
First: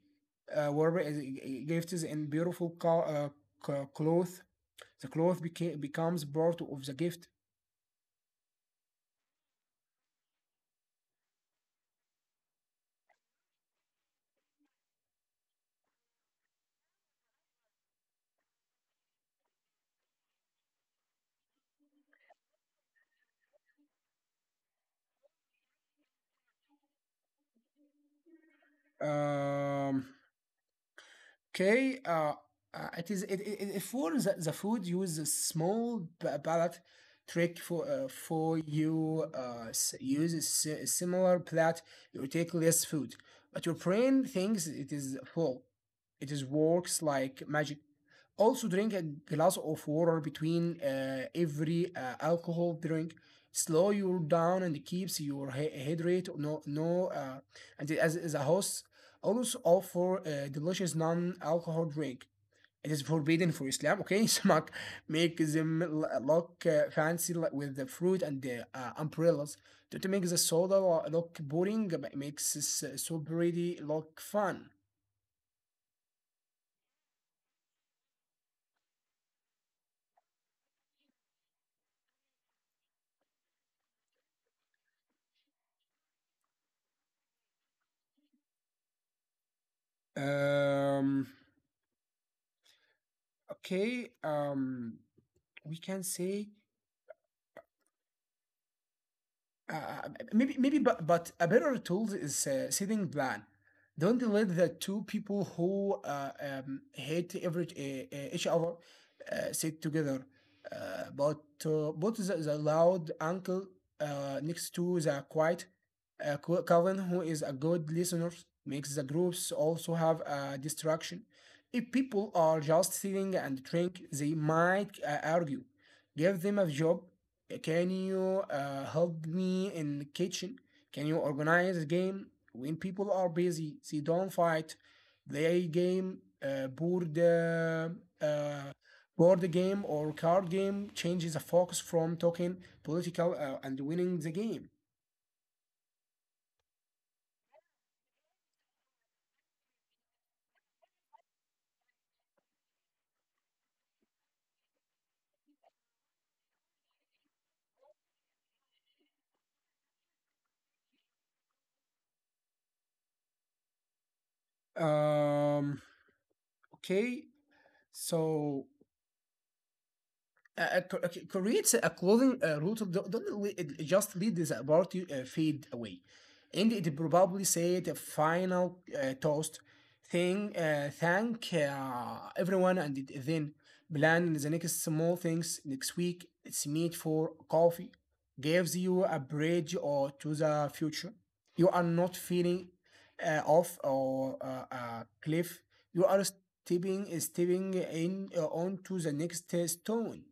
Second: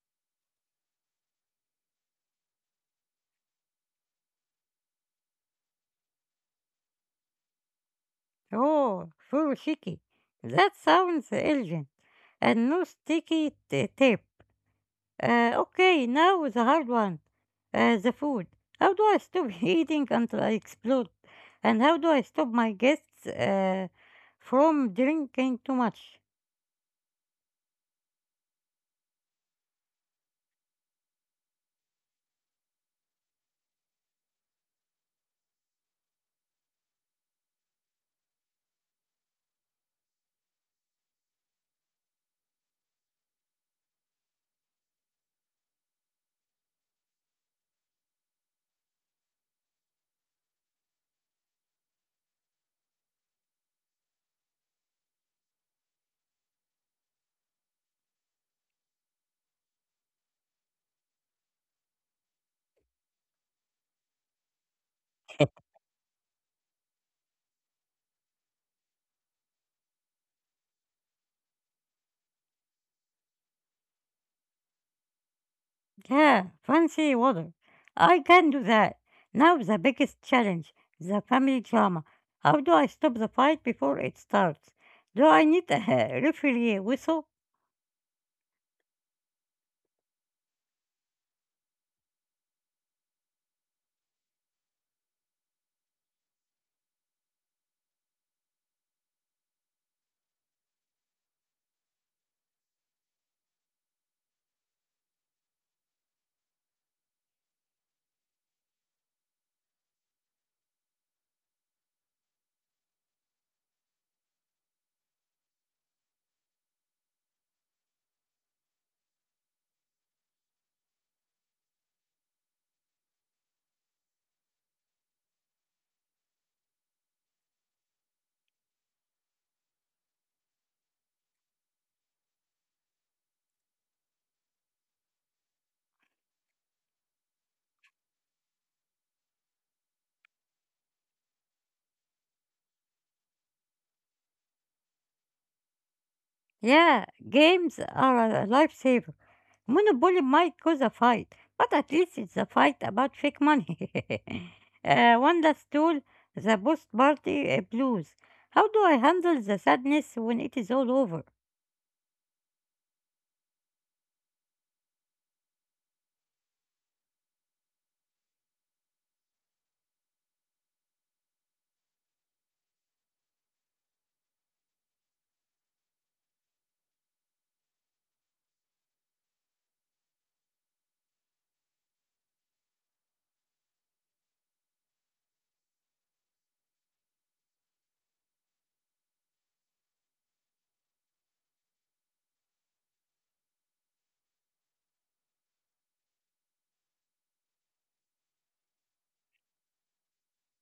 S2: were gifts in beautiful cloth. The cloth becomes part of the gift.
S1: Oh, full chicky. That sounds elegant. And no sticky tape. Okay, now the hard one. The food. How do I stop [LAUGHS] eating until I explode? And how do I stop my guests from drinking too much?
S2: Um, Okay, it is it for the food, use a small palate trick for you, use a si- similar plate, you take less food, but your brain thinks it is full. It is works like magic. Also drink a glass of water between every alcohol drink, slow you down and keeps your hydrate, no no and, as a host, also offer a delicious non-alcohol drink. It is forbidden for Islam. Okay, [LAUGHS] smack, make
S1: [LAUGHS]
S2: them look fancy, like with the fruit and the umbrellas to make the soda look boring. But makes this so pretty look fun.
S1: Yeah, fancy water. I can do that. Now the biggest challenge, the family drama. How do I stop the fight before it starts? Do I need a [LAUGHS] referee whistle?
S2: Um. Okay. We can say, maybe maybe but a better tool is setting plan. Don't let the two people who hate every each other sit together, uh, but but the loud uncle next to the quiet Calvin, who is a good listener. Makes the groups also have a distraction. If people are just sitting and drink, they might argue. Give them a job. Can you help me in the kitchen? Can you organize a game? When people are busy, they don't fight. They game board uh, board game or card game changes the focus from talking political and winning the game.
S1: Yeah, games are a lifesaver. Monopoly might cause a fight, but at least it's a fight about fake money. [LAUGHS] One that stole the post party blues. How do I handle the sadness when it is all over?
S2: Um, okay, so okay, creates a clothing route of the, don't just let this about you fade away, and it probably said a final toast thing, thank everyone and then plan the next small things next week, it's meet for coffee. Gives you a bridge or to the future. You are not feeling off or a cliff. You are stepping in onto the next stone.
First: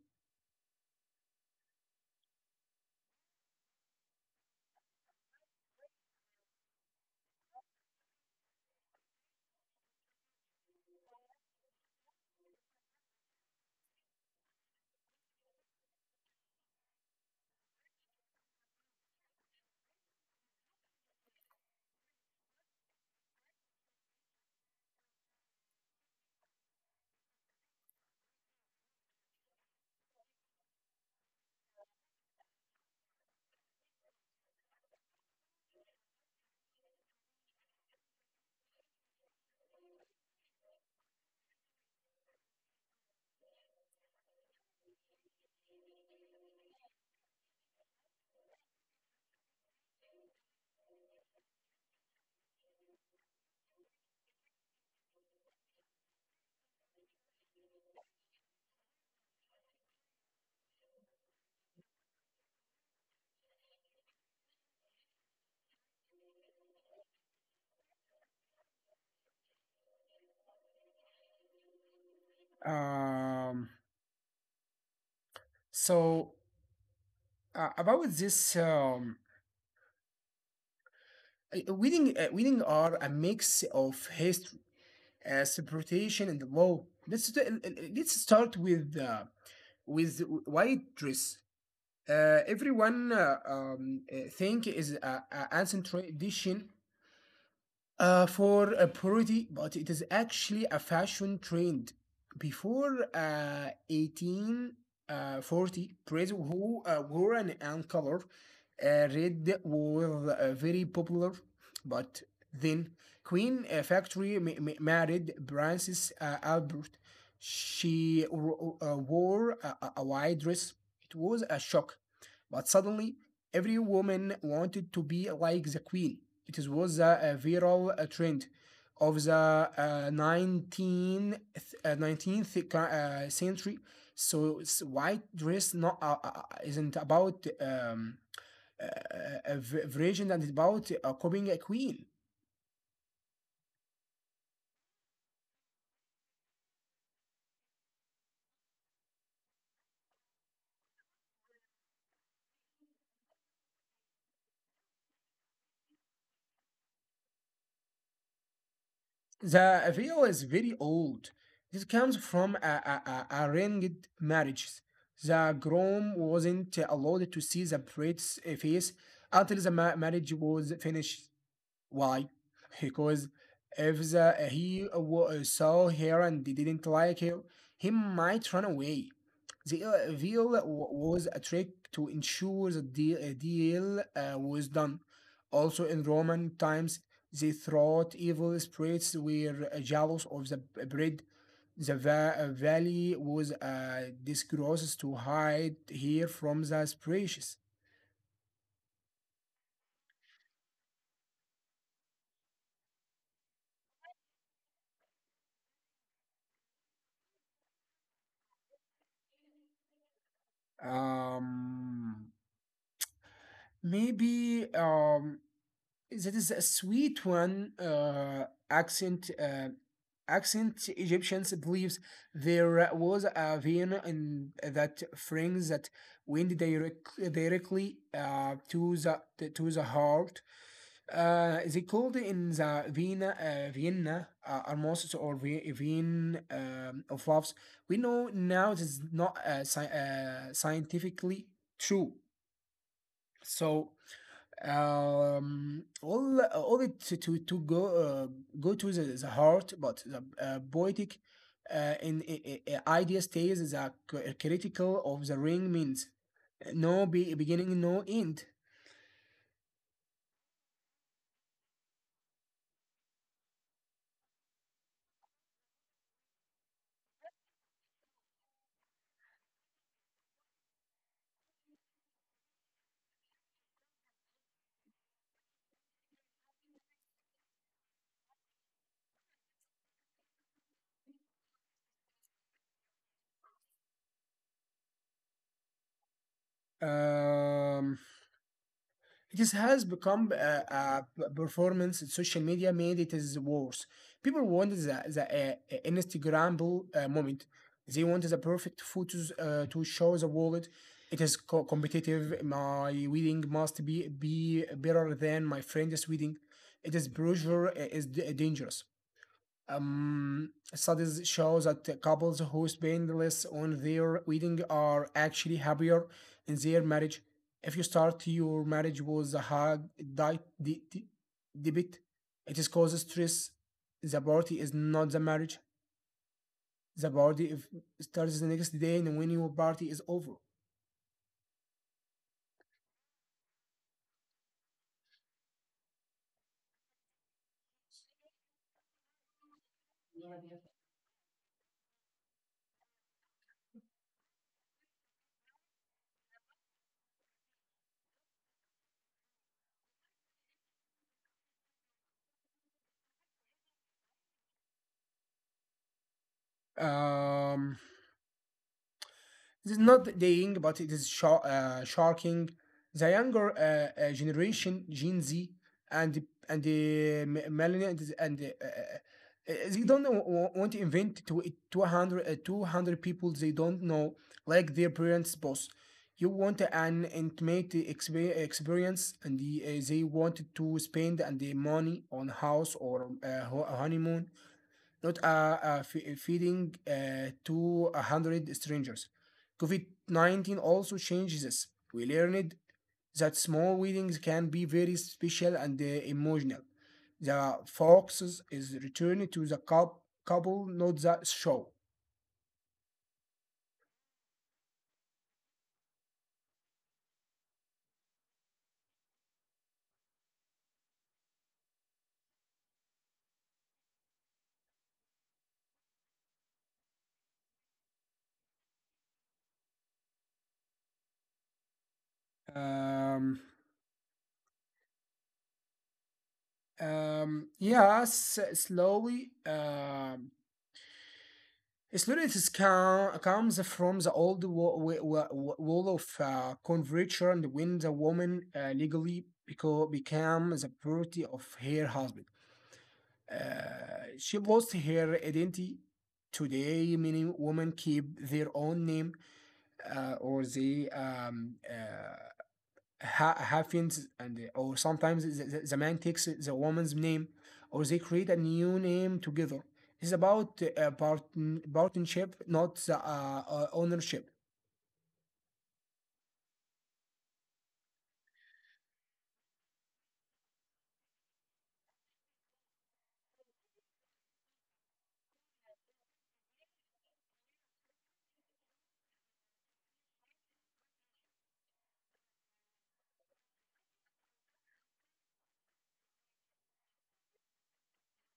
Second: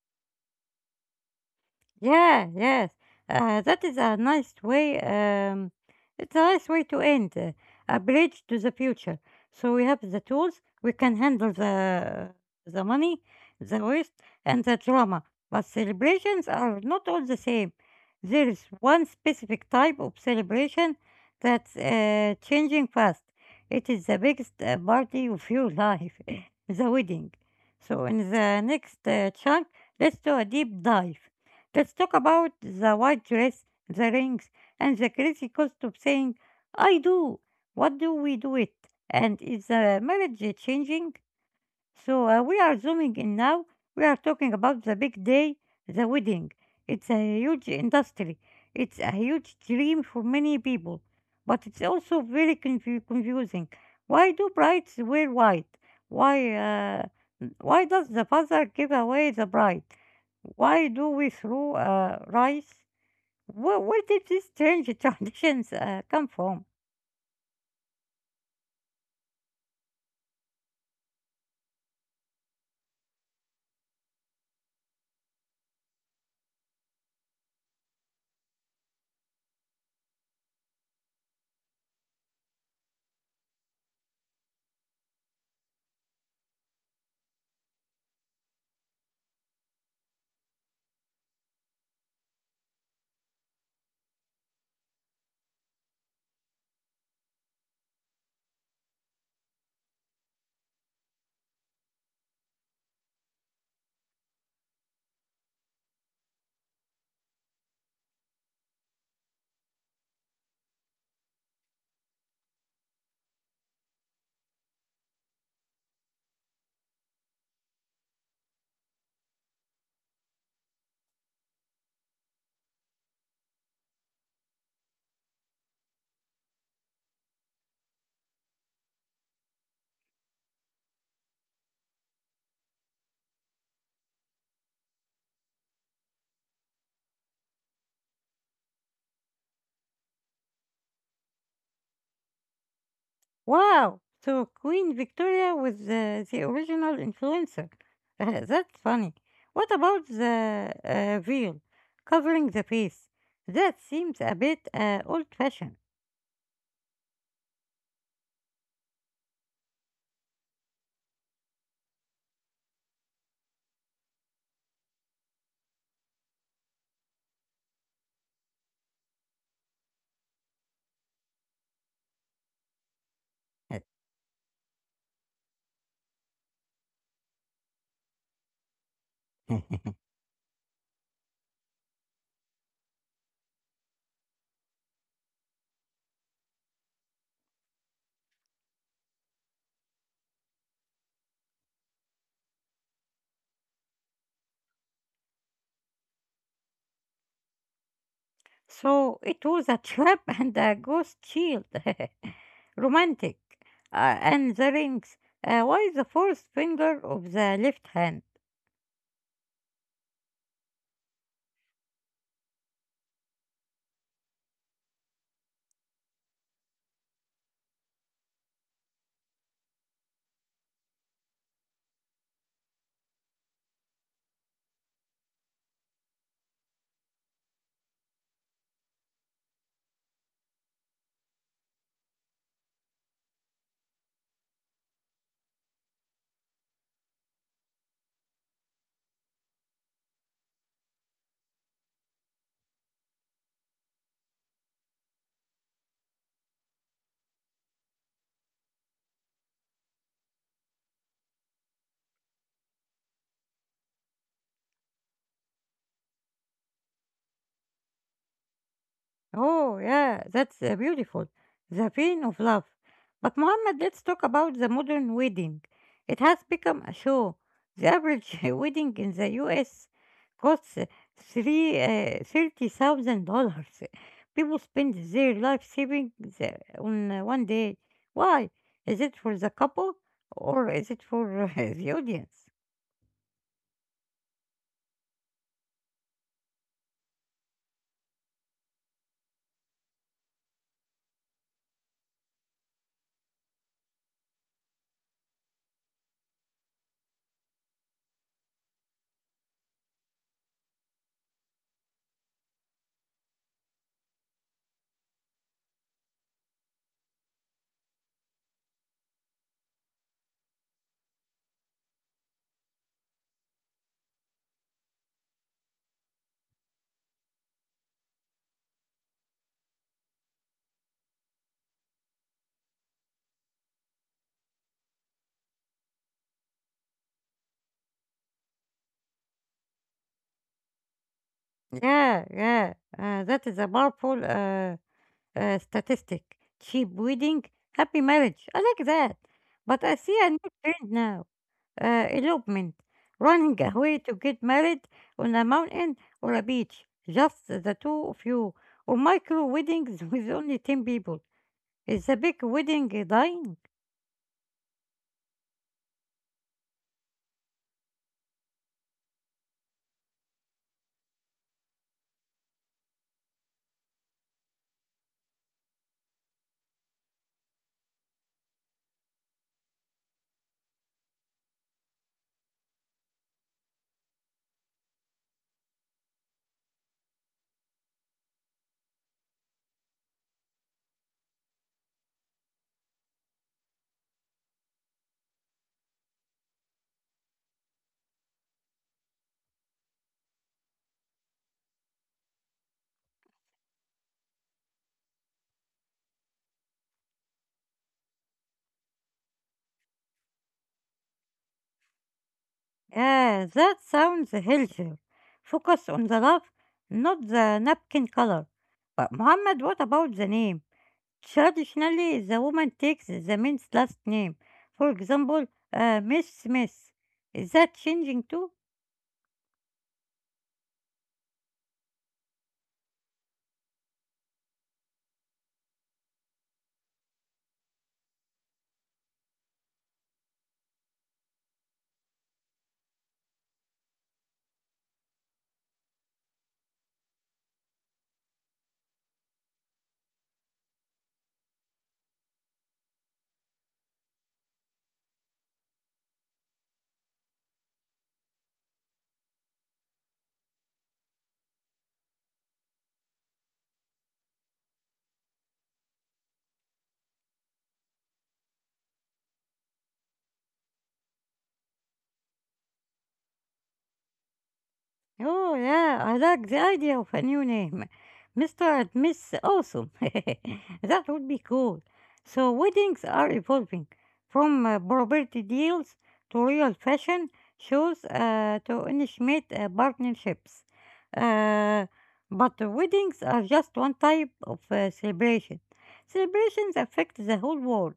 S1: Yeah, yes. That is a nice way. It's a nice way to end a bridge to the future. So we have the tools. We can handle the money, the waste, and the drama. But celebrations are not all the same. There is one specific type of celebration that's changing fast. It is the biggest party of your life, [LAUGHS] the wedding. So in the next chunk, let's do a deep dive. Let's talk about the white dress, the rings, and the crazy cost of saying, I do. What do we do it? And is the marriage changing? So we are zooming in now. We are talking about the big day, the wedding. It's a huge industry. It's a huge dream for many people, but it's also very confusing. Why do brides wear white? Why, uh, why does the father give away the bride? Why do we throw rice? Where did these strange [LAUGHS] traditions come from?
S2: Um, so about this, wedding, wedding are a mix of history, interpretation, and law. Let's start with white dress. Everyone think is a ancient tradition, for a purity, but it is actually a fashion trend. Before 1840, priests who wore an anchor uh, red was very popular, but then Queen Factory married Princess Albert. She wore a white dress. It was a shock, but suddenly every woman wanted to be like the queen. It was a viral trend of the 19th century. So white dress not isn't about uh, uh, uh, virgin, and it's about copying a queen.
S1: Wow! So Queen Victoria was the original influencer. [LAUGHS] That's funny. What about the veil covering the face? That seems a bit old fashioned.
S2: The video is very old. This comes from a arranged marriages. The groom wasn't allowed to see the bride's face until the marriage was finished. Why? [LAUGHS] Because if saw her and didn't like her, he might run away. The
S1: [LAUGHS]
S2: veil was a trick to ensure the deal was done. Also, in Roman times, they thought evil spirits were jealous of the bread. The valley was a disgrace to hide here from the spirits.
S1: So it was a trap [LAUGHS] and a ghost shield. [LAUGHS] Romantic. And the rings. Why the fourth finger of the left hand?
S2: Um, Maybe that is a sweet one accent egyptians believes there was a vein in that fringe that went directly to the heart. Uh, they called in the Vienna Vienna Hermosus or Vein of Loves. We know now this is not scientifically true. So all it to go go to the heart, but the poetic uh, in, i- idea stays. The critical of the ring means beginning, no end.
S1: Oh, yeah, that's beautiful. The vein of love. But Mohammed, let's talk about the modern wedding. It has become a show. The average [LAUGHS] wedding in the US costs three $30,000. People spend their life saving the, on one day. Why? Is it for the couple or is it for [LAUGHS] the audience?
S2: um It has become a performance. Social media made it is worse. People want the Instagramable moment. They want the perfect photos to show the world. It is competitive. My wedding must be better than my friend's wedding. It is pressure. Is dangerous. Studies show that couples who spend less on their wedding are actually happier in their marriage. If you start your marriage with a hard diet de- de- debit, it is causes stress. The party is not the marriage. The party if starts the next day, and when your party is over.
S1: Yeah, that is a powerful statistic cheap wedding, happy marriage. I like that. But I see a new trend now elopement, running away to get married on a mountain or a beach, just the two of you, or micro weddings [LAUGHS] with only 10 people. Is the big wedding dying?
S2: Um, This is not dying, but it is sh shocking. The younger generation, Gen Z, and the millennials, and they don't want to invent to 200 people they don't know, like their parents' boss. You want an intimate experience, and they want to spend and the money on house or honeymoon, not feeding to 100 strangers. COVID 19 also changes this. We learned that small weddings can be very special and emotional. The focus is returned to the couple, not the show.
S1: Yeah, that sounds healthier. Focus on the love, not the napkin color. But Muhammad, what about the name? Traditionally, the woman takes the man's last name. For example, Miss Smith. Is that changing too?
S2: Um, yes, slowly. Slowiness comes from the old wall of converture, and when the woman legally became the property of her husband. She lost her identity. Today, many women keep their own name or they hyphens, and or sometimes the man takes the woman's name, or they create a new name together. It's about partnership, not ownership.
S1: Oh, yeah, I like the idea of a new name. Mr. and Miss Awesome. [LAUGHS] That would be cool. So, weddings are evolving from property deals to real fashion shows to initiate partnerships. Uh, but the weddings are just one type of celebration. Celebrations affect the whole world.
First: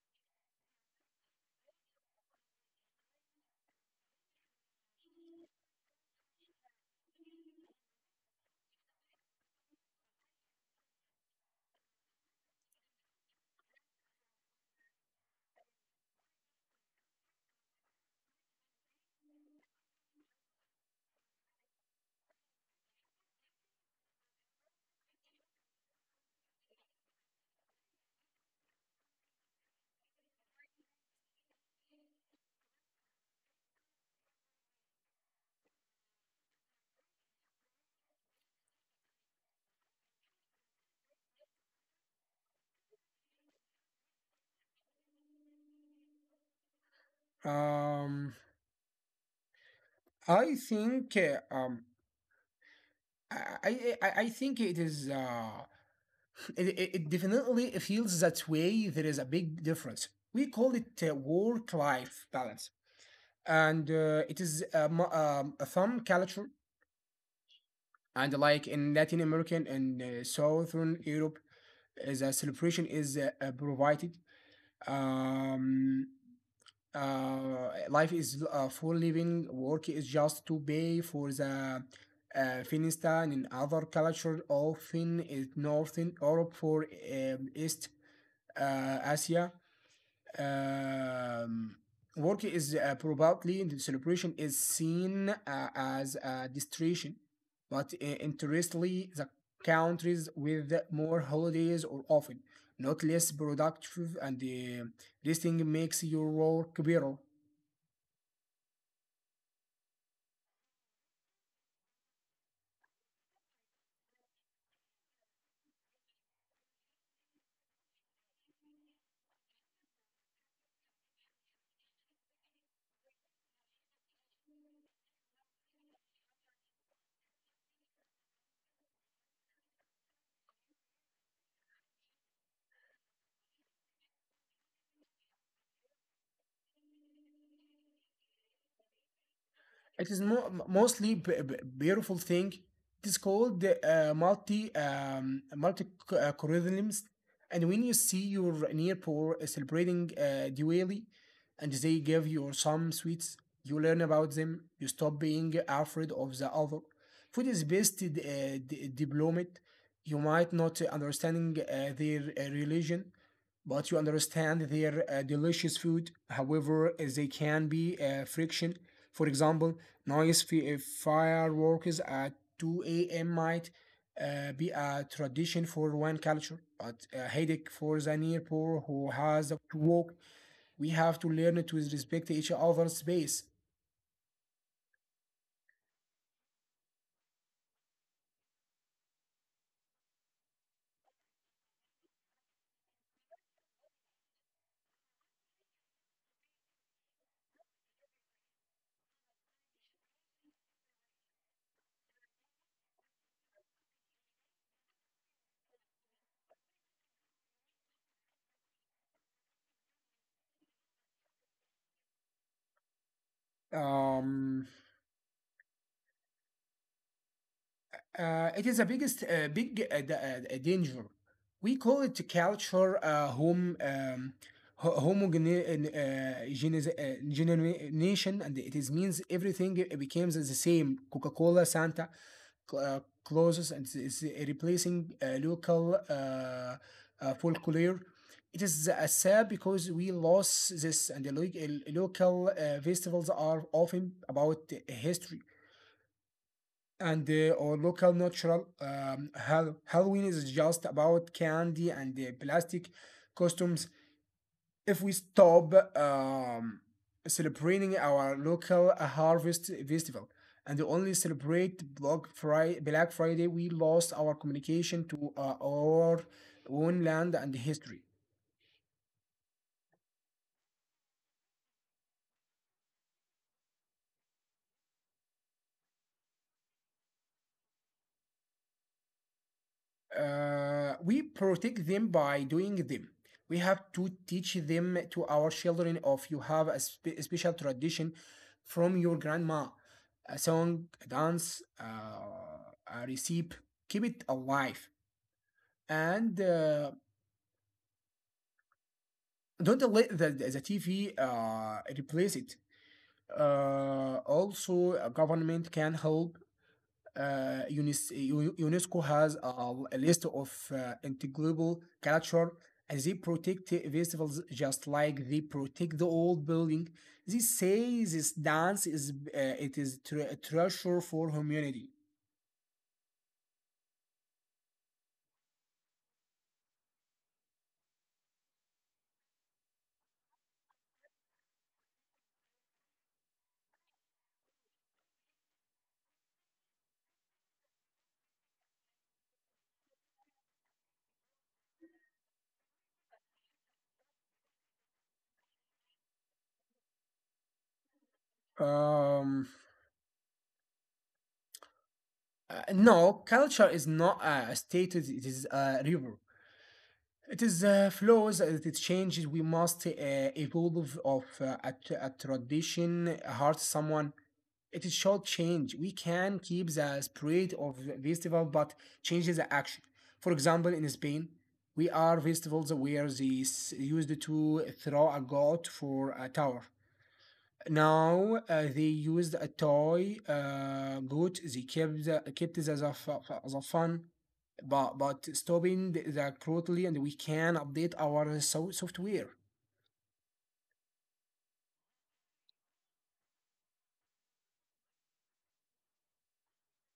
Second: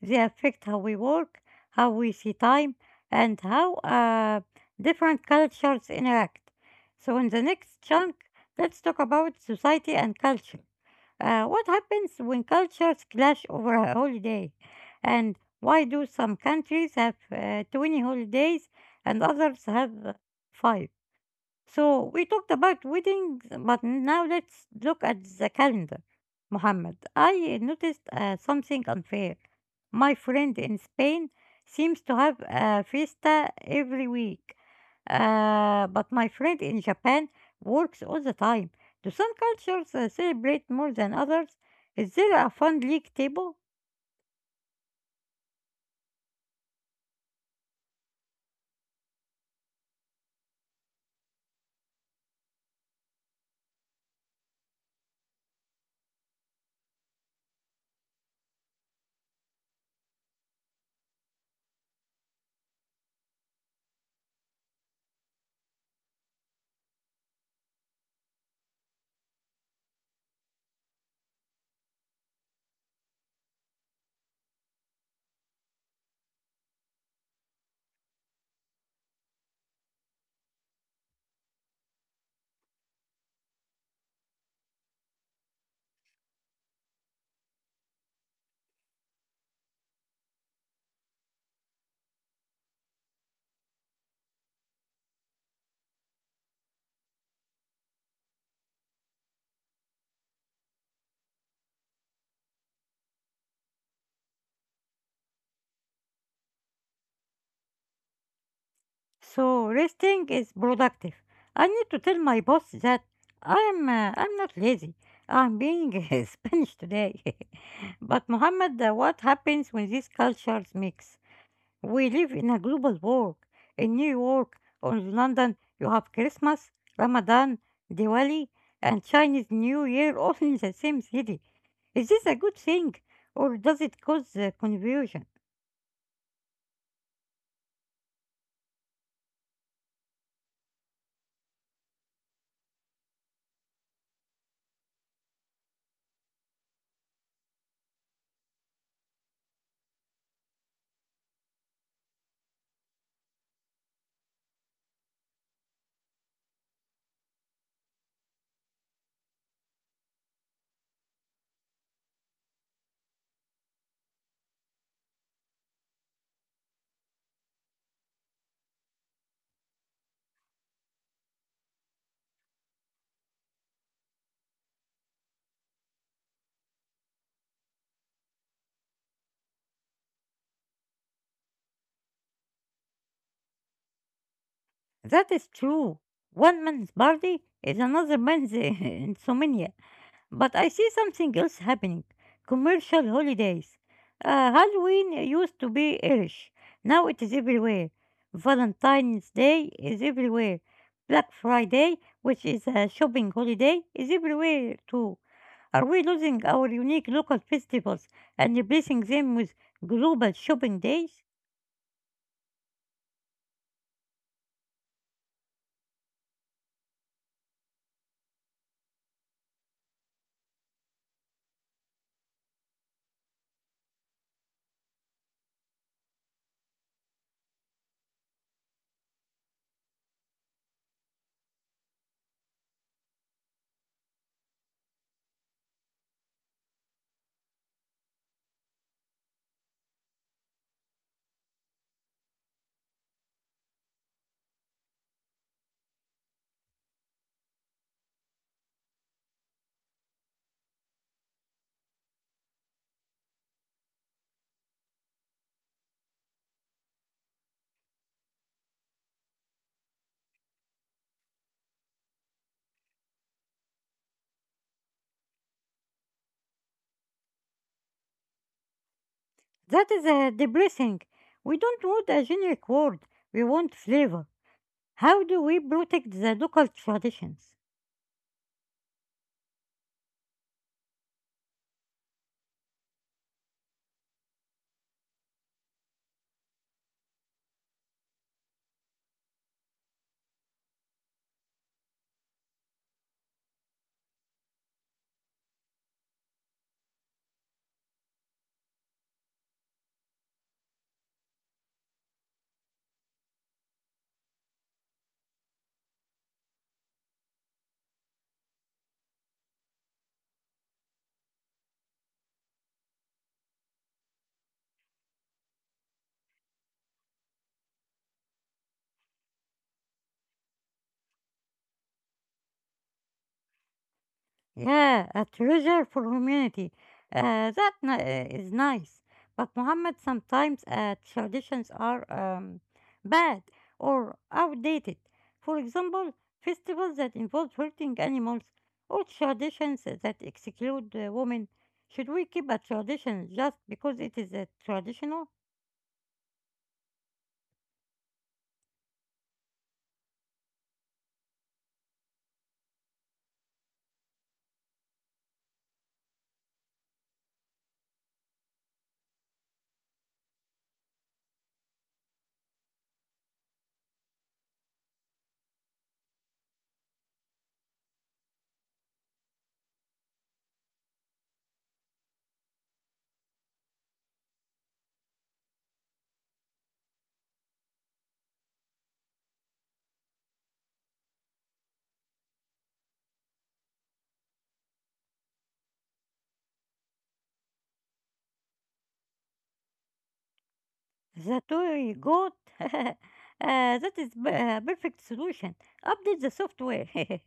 S1: They affect how we work, how we see time, and how different cultures interact. So, in the next chunk, let's talk about society and culture. What happens when cultures clash over a holiday? And why do some countries have 20 holidays and others have five? So we talked about weddings, but now let's look at the calendar. Mohammed, I noticed something unfair. My friend in Spain seems to have a fiesta every week, but my friend in Japan works all the time. Do some cultures celebrate more than others? Is there a fun league table?
S2: um i think uh, um I, I think it is [LAUGHS] it definitely feels that way. There is a big difference. We call it work life balance, and it is a thumb culture, and like in Latin American and Southern Europe, the celebration is provided. Um, Life is for living. Work is just to pay for the fiesta. And in other culture, often in Northern Europe for East Asia. Um, Work is probably in the celebration is seen as a distraction, but interestingly, the countries with more holidays are often not less productive, and this thing makes your work better.
S1: So resting is productive. I need to tell my boss that I'm not lazy. I'm being [LAUGHS] Spanish today. [LAUGHS] But Mohammed, what happens when these cultures mix? We live in a global world. In New York or in London, you have Christmas, Ramadan, Diwali, and Chinese New Year all [LAUGHS] in the same city. Is this a good thing, or does it cause confusion?
S2: It is mostly beautiful thing. It is called multi curriculums, and when you see your near poor celebrating Diwali, and they give you some sweets, you learn about them. You stop being afraid of the other. Food is based diplomat. You might not understanding their religion, but you understand their delicious food. However, they can be friction. For example, Nice fireworks at 2 a.m. might be a tradition for one culture, but a headache for the near poor who has to walk. We have to learn to respect each other's space.
S1: That is true. One man's party is another man's [LAUGHS] insomnia. But I see something else happening. Commercial holidays. Halloween used to be Irish. Now it is everywhere. Valentine's Day is everywhere. Black Friday, which is a shopping holiday, is everywhere too. Are we losing our unique local festivals and replacing them with global shopping days?
S2: Um, it is a biggest danger. We call it culture home ho- homogenization, and it is means everything it becomes the same. Coca-Cola, Santa, closes, and it's replacing local folklore. It is sad because we lost this, and the local festivals are often about history and our local natural Halloween is just about candy and plastic costumes. If we stop celebrating our local harvest festival and only celebrate Black Friday, we lost our communication to our own land and history.
S1: That is depressing. We don't want a generic word, we want flavor. How do we protect the local traditions?
S2: Uh, we protect them by doing them. We have to teach them to our children of you have a special tradition from your grandma, a song, a dance, a recipe. Keep it alive, and don't let the TV replace it. Also, a government can help uh, UNES- UNESCO has a list of integrable culture, and they protect festivals just like they protect the old building. They say this dance is it is a treasure for humanity.
S1: Yeah, a treasure for humanity. That is nice. But Muhammad, sometimes traditions are bad or outdated. For example, festivals that involve hurting animals or traditions that exclude women. Should we keep a tradition just because it is traditional?
S2: Um, no, culture is not a state; it is a river. It is the flows that it changes. We must evolve of a tradition, hurt someone. It is short change. We can keep the spirit of the festival, but change the action. For example, in Spain, we are festivals where they used to throw a goat for a tower. Now they used a toy goat. They kept the fun, but stopping the cruelty, and we can update our software.
S1: The toy goat? [LAUGHS] uh, that is a [LAUGHS] perfect solution. Update the software. [LAUGHS]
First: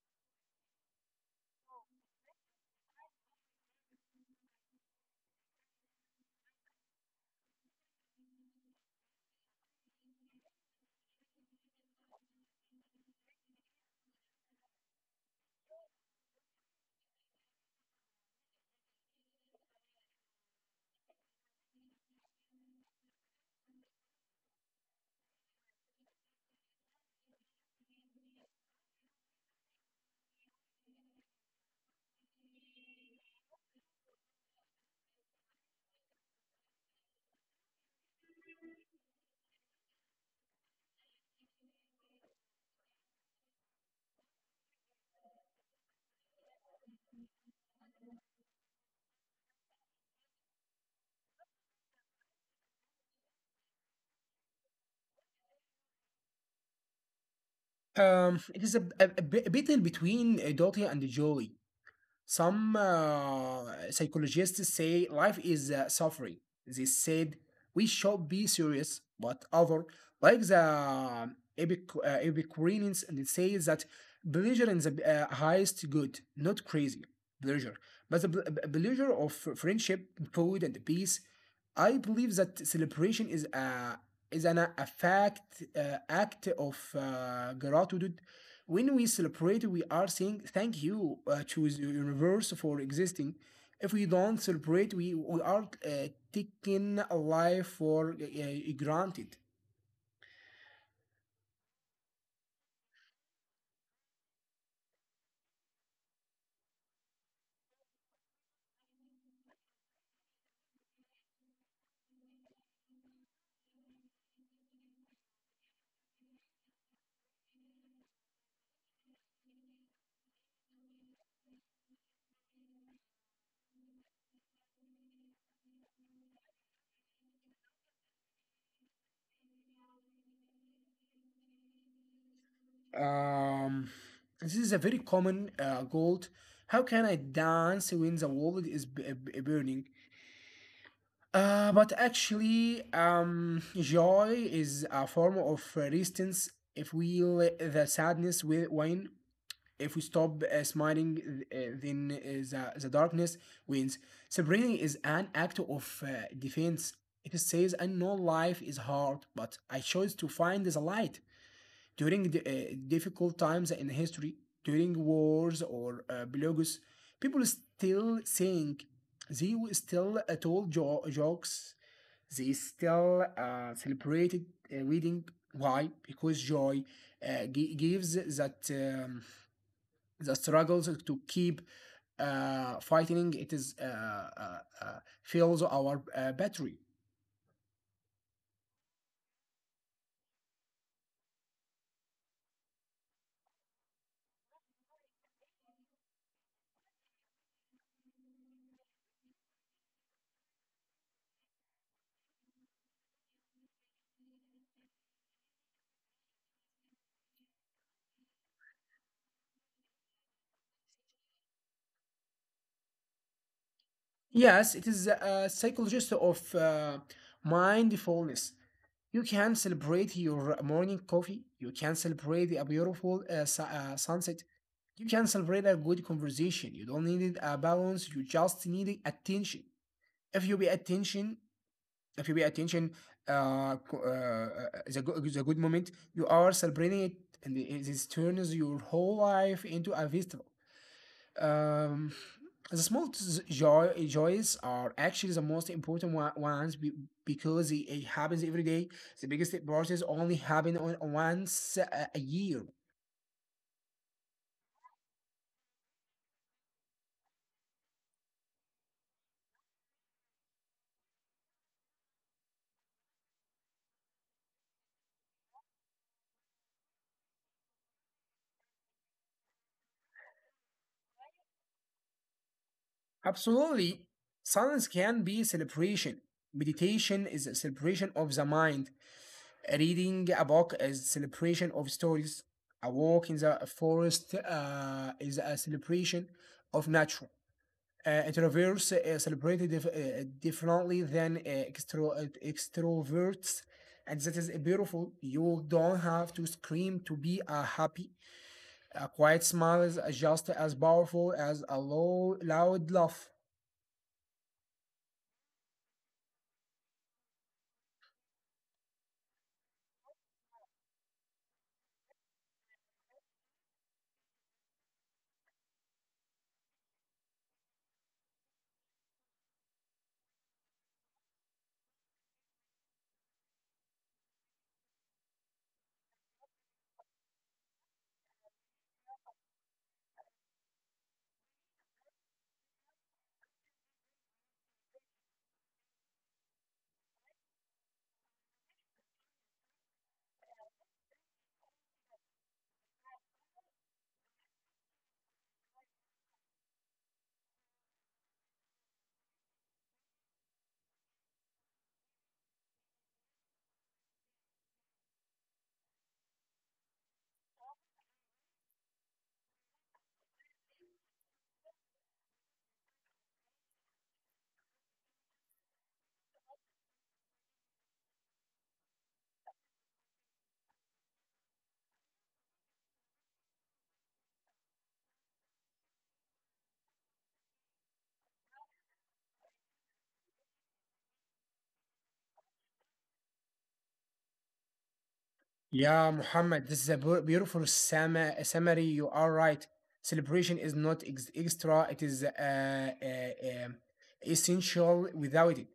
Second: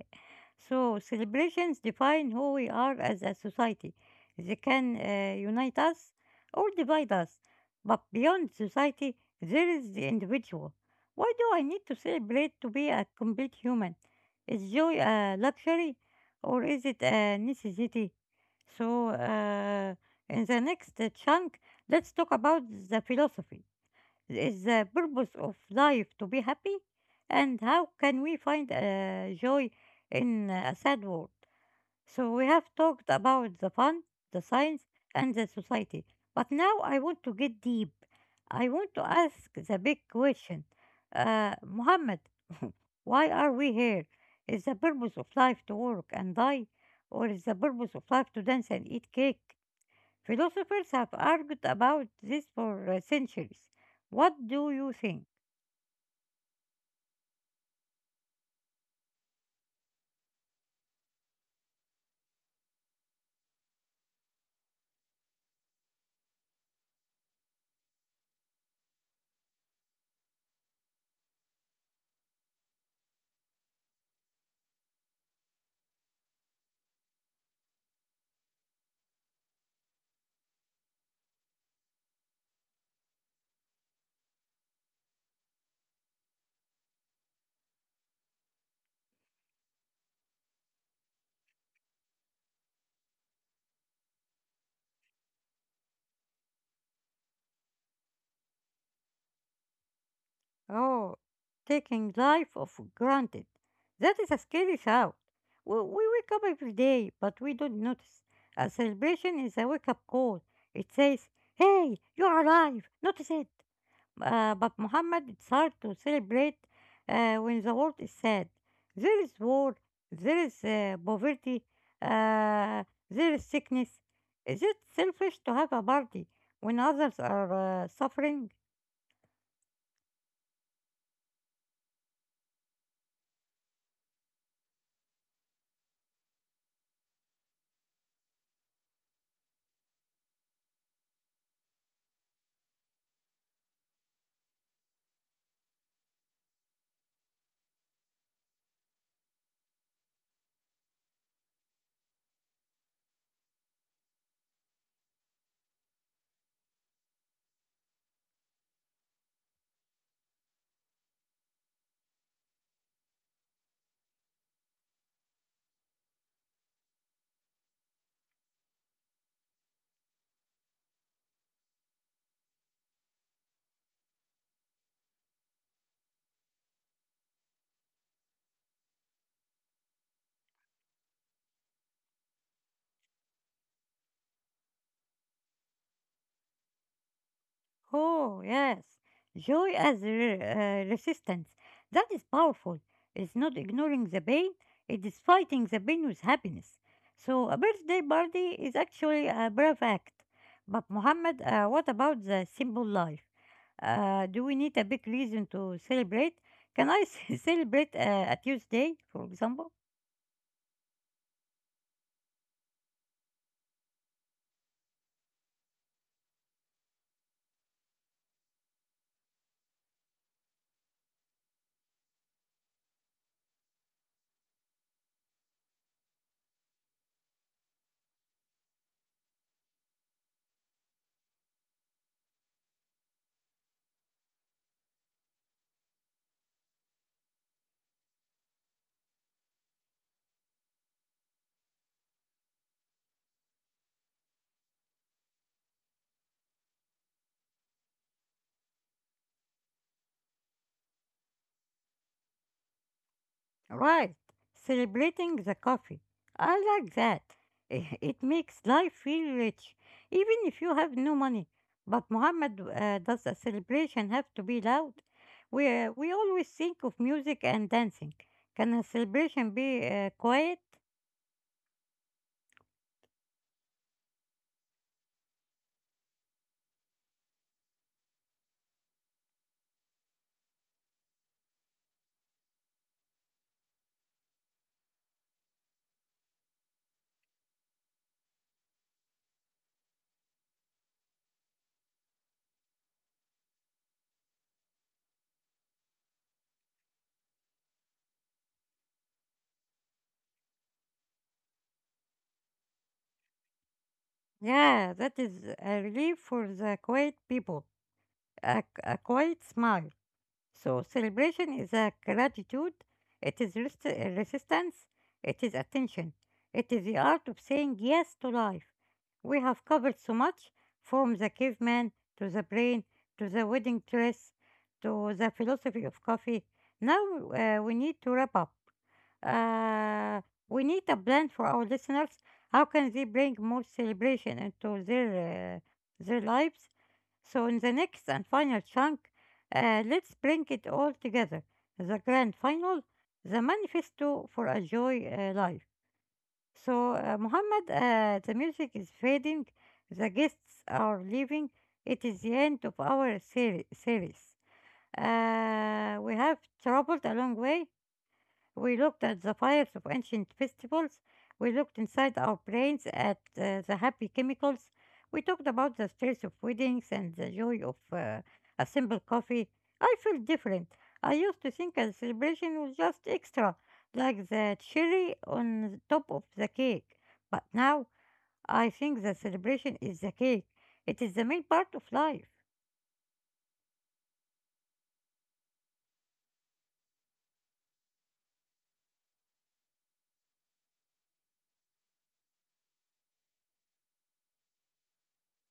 S1: So celebrations define who we are as a society. They can unite us or divide us. But beyond society, there is the individual. Why do I need to celebrate to be a complete human? Is joy a luxury or is it a necessity? So, in the next chunk, let's talk about the philosophy is the purpose of life to be happy? And how can we find joy in a sad world? So we have talked about the fun, the science, and the society. But now I want to get deep. I want to ask the big question. Muhammad, [LAUGHS] why are we here? Is the purpose of life to work and die? Or is the purpose of life to dance and eat cake? Philosophers have argued about this for centuries. What do you think?
S2: It is a battle between Dottie and Jolie. Some psychologists say life is suffering. They said we should be serious, but other, like the Epicureans, and it says that pleasure is the highest good, not crazy pleasure, but the pleasure of friendship, food, and peace. I believe that celebration is is an act of gratitude. When we celebrate, we are saying thank you to the universe for existing. If we don't celebrate, we are taking life for granted.
S1: Oh, taking life for granted. That is a scary thought. We wake up every day, but we don't notice. A celebration is a wake up call. It says, Hey, you're alive, notice it. But Muhammad, it's hard to celebrate when the world is sad. There is war, there is poverty, uh, there is sickness. Is it selfish to have a party when others are suffering?
S2: Um, this is a very common goal. How can I dance when the world is burning? But actually, joy is a form of resistance if we let the sadness win. If we stop smiling, then the darkness wins. Separating is an act of defense. It says, I know life is hard, but I chose to find the light. During difficult times in history, during wars or blogs, people still think they will still told jokes, they still celebrated reading. Why? Because joy gives that um, the struggles to keep fighting. It is fills our battery.
S1: Oh, yes. Joy as resistance. That is powerful. It's not ignoring the pain, it is fighting the pain with happiness. So, a birthday party is actually a brave act. But, Muhammad, what about the simple life? Do we need a big reason to celebrate? Can I [LAUGHS] celebrate a Tuesday, for example?
S2: Yes, it is a psychologist of mindfulness. You can celebrate your morning coffee. You can celebrate a beautiful sunset. You can celebrate a good conversation. You don't need a balance. You just need attention. if you pay attention if you pay attention the good moment you are celebrating it, and this turns your whole life into a festival. um, the small joys are actually the most important ones because it happens every day. The biggest parties only happen once a year.
S1: Right, celebrating the coffee. I like that. I- [LAUGHS] It makes life feel rich, even if you have no money. But Mohammed, does a celebration have to be loud? We always think of music and dancing. Can a celebration be quiet?
S2: Absolutely, silence can be celebration. Meditation is a celebration of the mind. Reading a book is celebration of stories. A walk in the forest is a celebration of nature. Introverts celebrated differently than extroverts, and that is beautiful. You don't have to scream to be happy. A quiet smile is just as powerful as a loud laugh.
S1: Yeah, that is a relief for the quiet people. A quiet smile. So celebration is a gratitude, it is resistance, it is attention, it is the art of saying yes to life. We have covered so much from the caveman to the brain to the wedding dress to the philosophy of coffee. Now we need to wrap up. Uh, we need a plan for our listeners. How can they bring more celebration into their lives? So, in the next and final chunk, let's bring it all together the grand final, the manifesto for a joy life. So, Muhammad, the music is fading, the guests are leaving. It is the end of our series. We have traveled a long way, we looked at the fires of ancient festivals. We looked inside our brains at the happy chemicals. We talked about the stress of weddings and the joy of a simple coffee. I felt different. I used to think a celebration was just extra, like the cherry on the top of the cake. But now I think the celebration is the cake. It is the main part of life.
S2: Yeah, Muhammad, this is a beautiful summary. You are right. Celebration is not extra, it is um, essential without it.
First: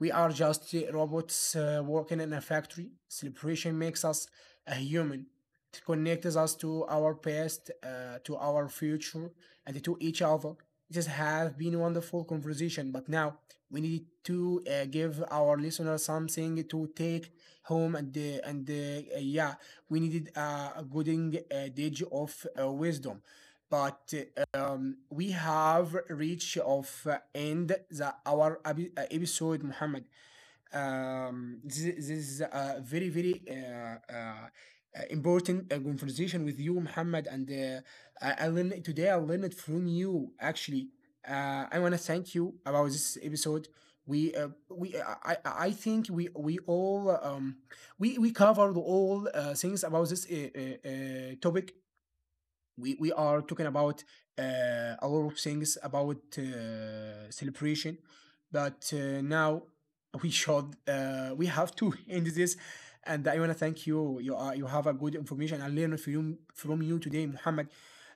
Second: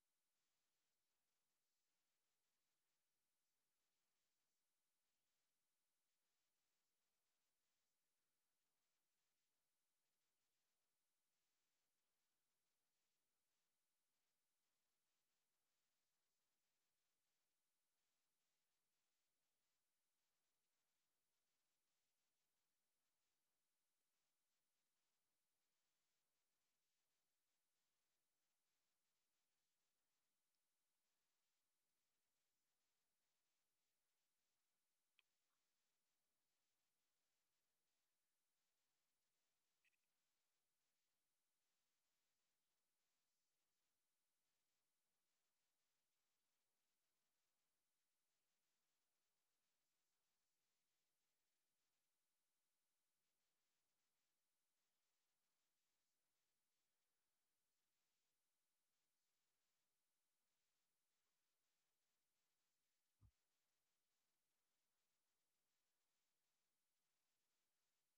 S2: We are just robots working in a factory. Celebration makes us a human. It connects us to our past, to our future, and to each other. It has have been a wonderful conversation, but now we need to give our listeners something to take home, and and uh, yeah, we needed a good dage of wisdom. But we have reached of end the our episode, Muhammad. This is a very, very important conversation with you, Muhammad. And I learned today. I learned from you. Actually, I want to thank you about this episode. We I think we all we covered all things about this topic we are talking about a lot of things about celebration, but now we have to [LAUGHS] end this. And I want to thank you. You are You have a good information. I learned from you today, Muhammad.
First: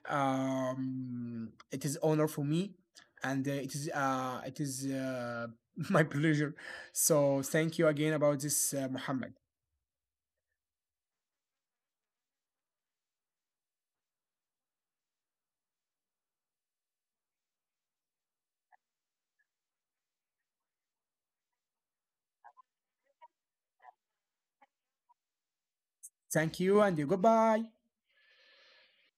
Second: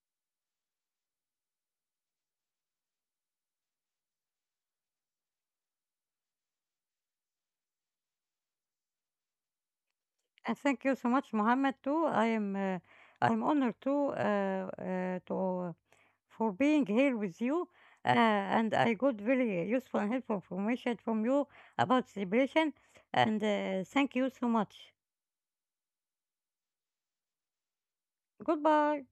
S2: It is honor for me, and it is [LAUGHS] my pleasure. So thank you again about this, Muhammad.
S1: And thank you so much, Mohammed. Too, I am I'm honored to for being here with you. And I got very useful and helpful information from you about celebration. And thank you so much.
S2: Thank you and goodbye.
S1: Goodbye.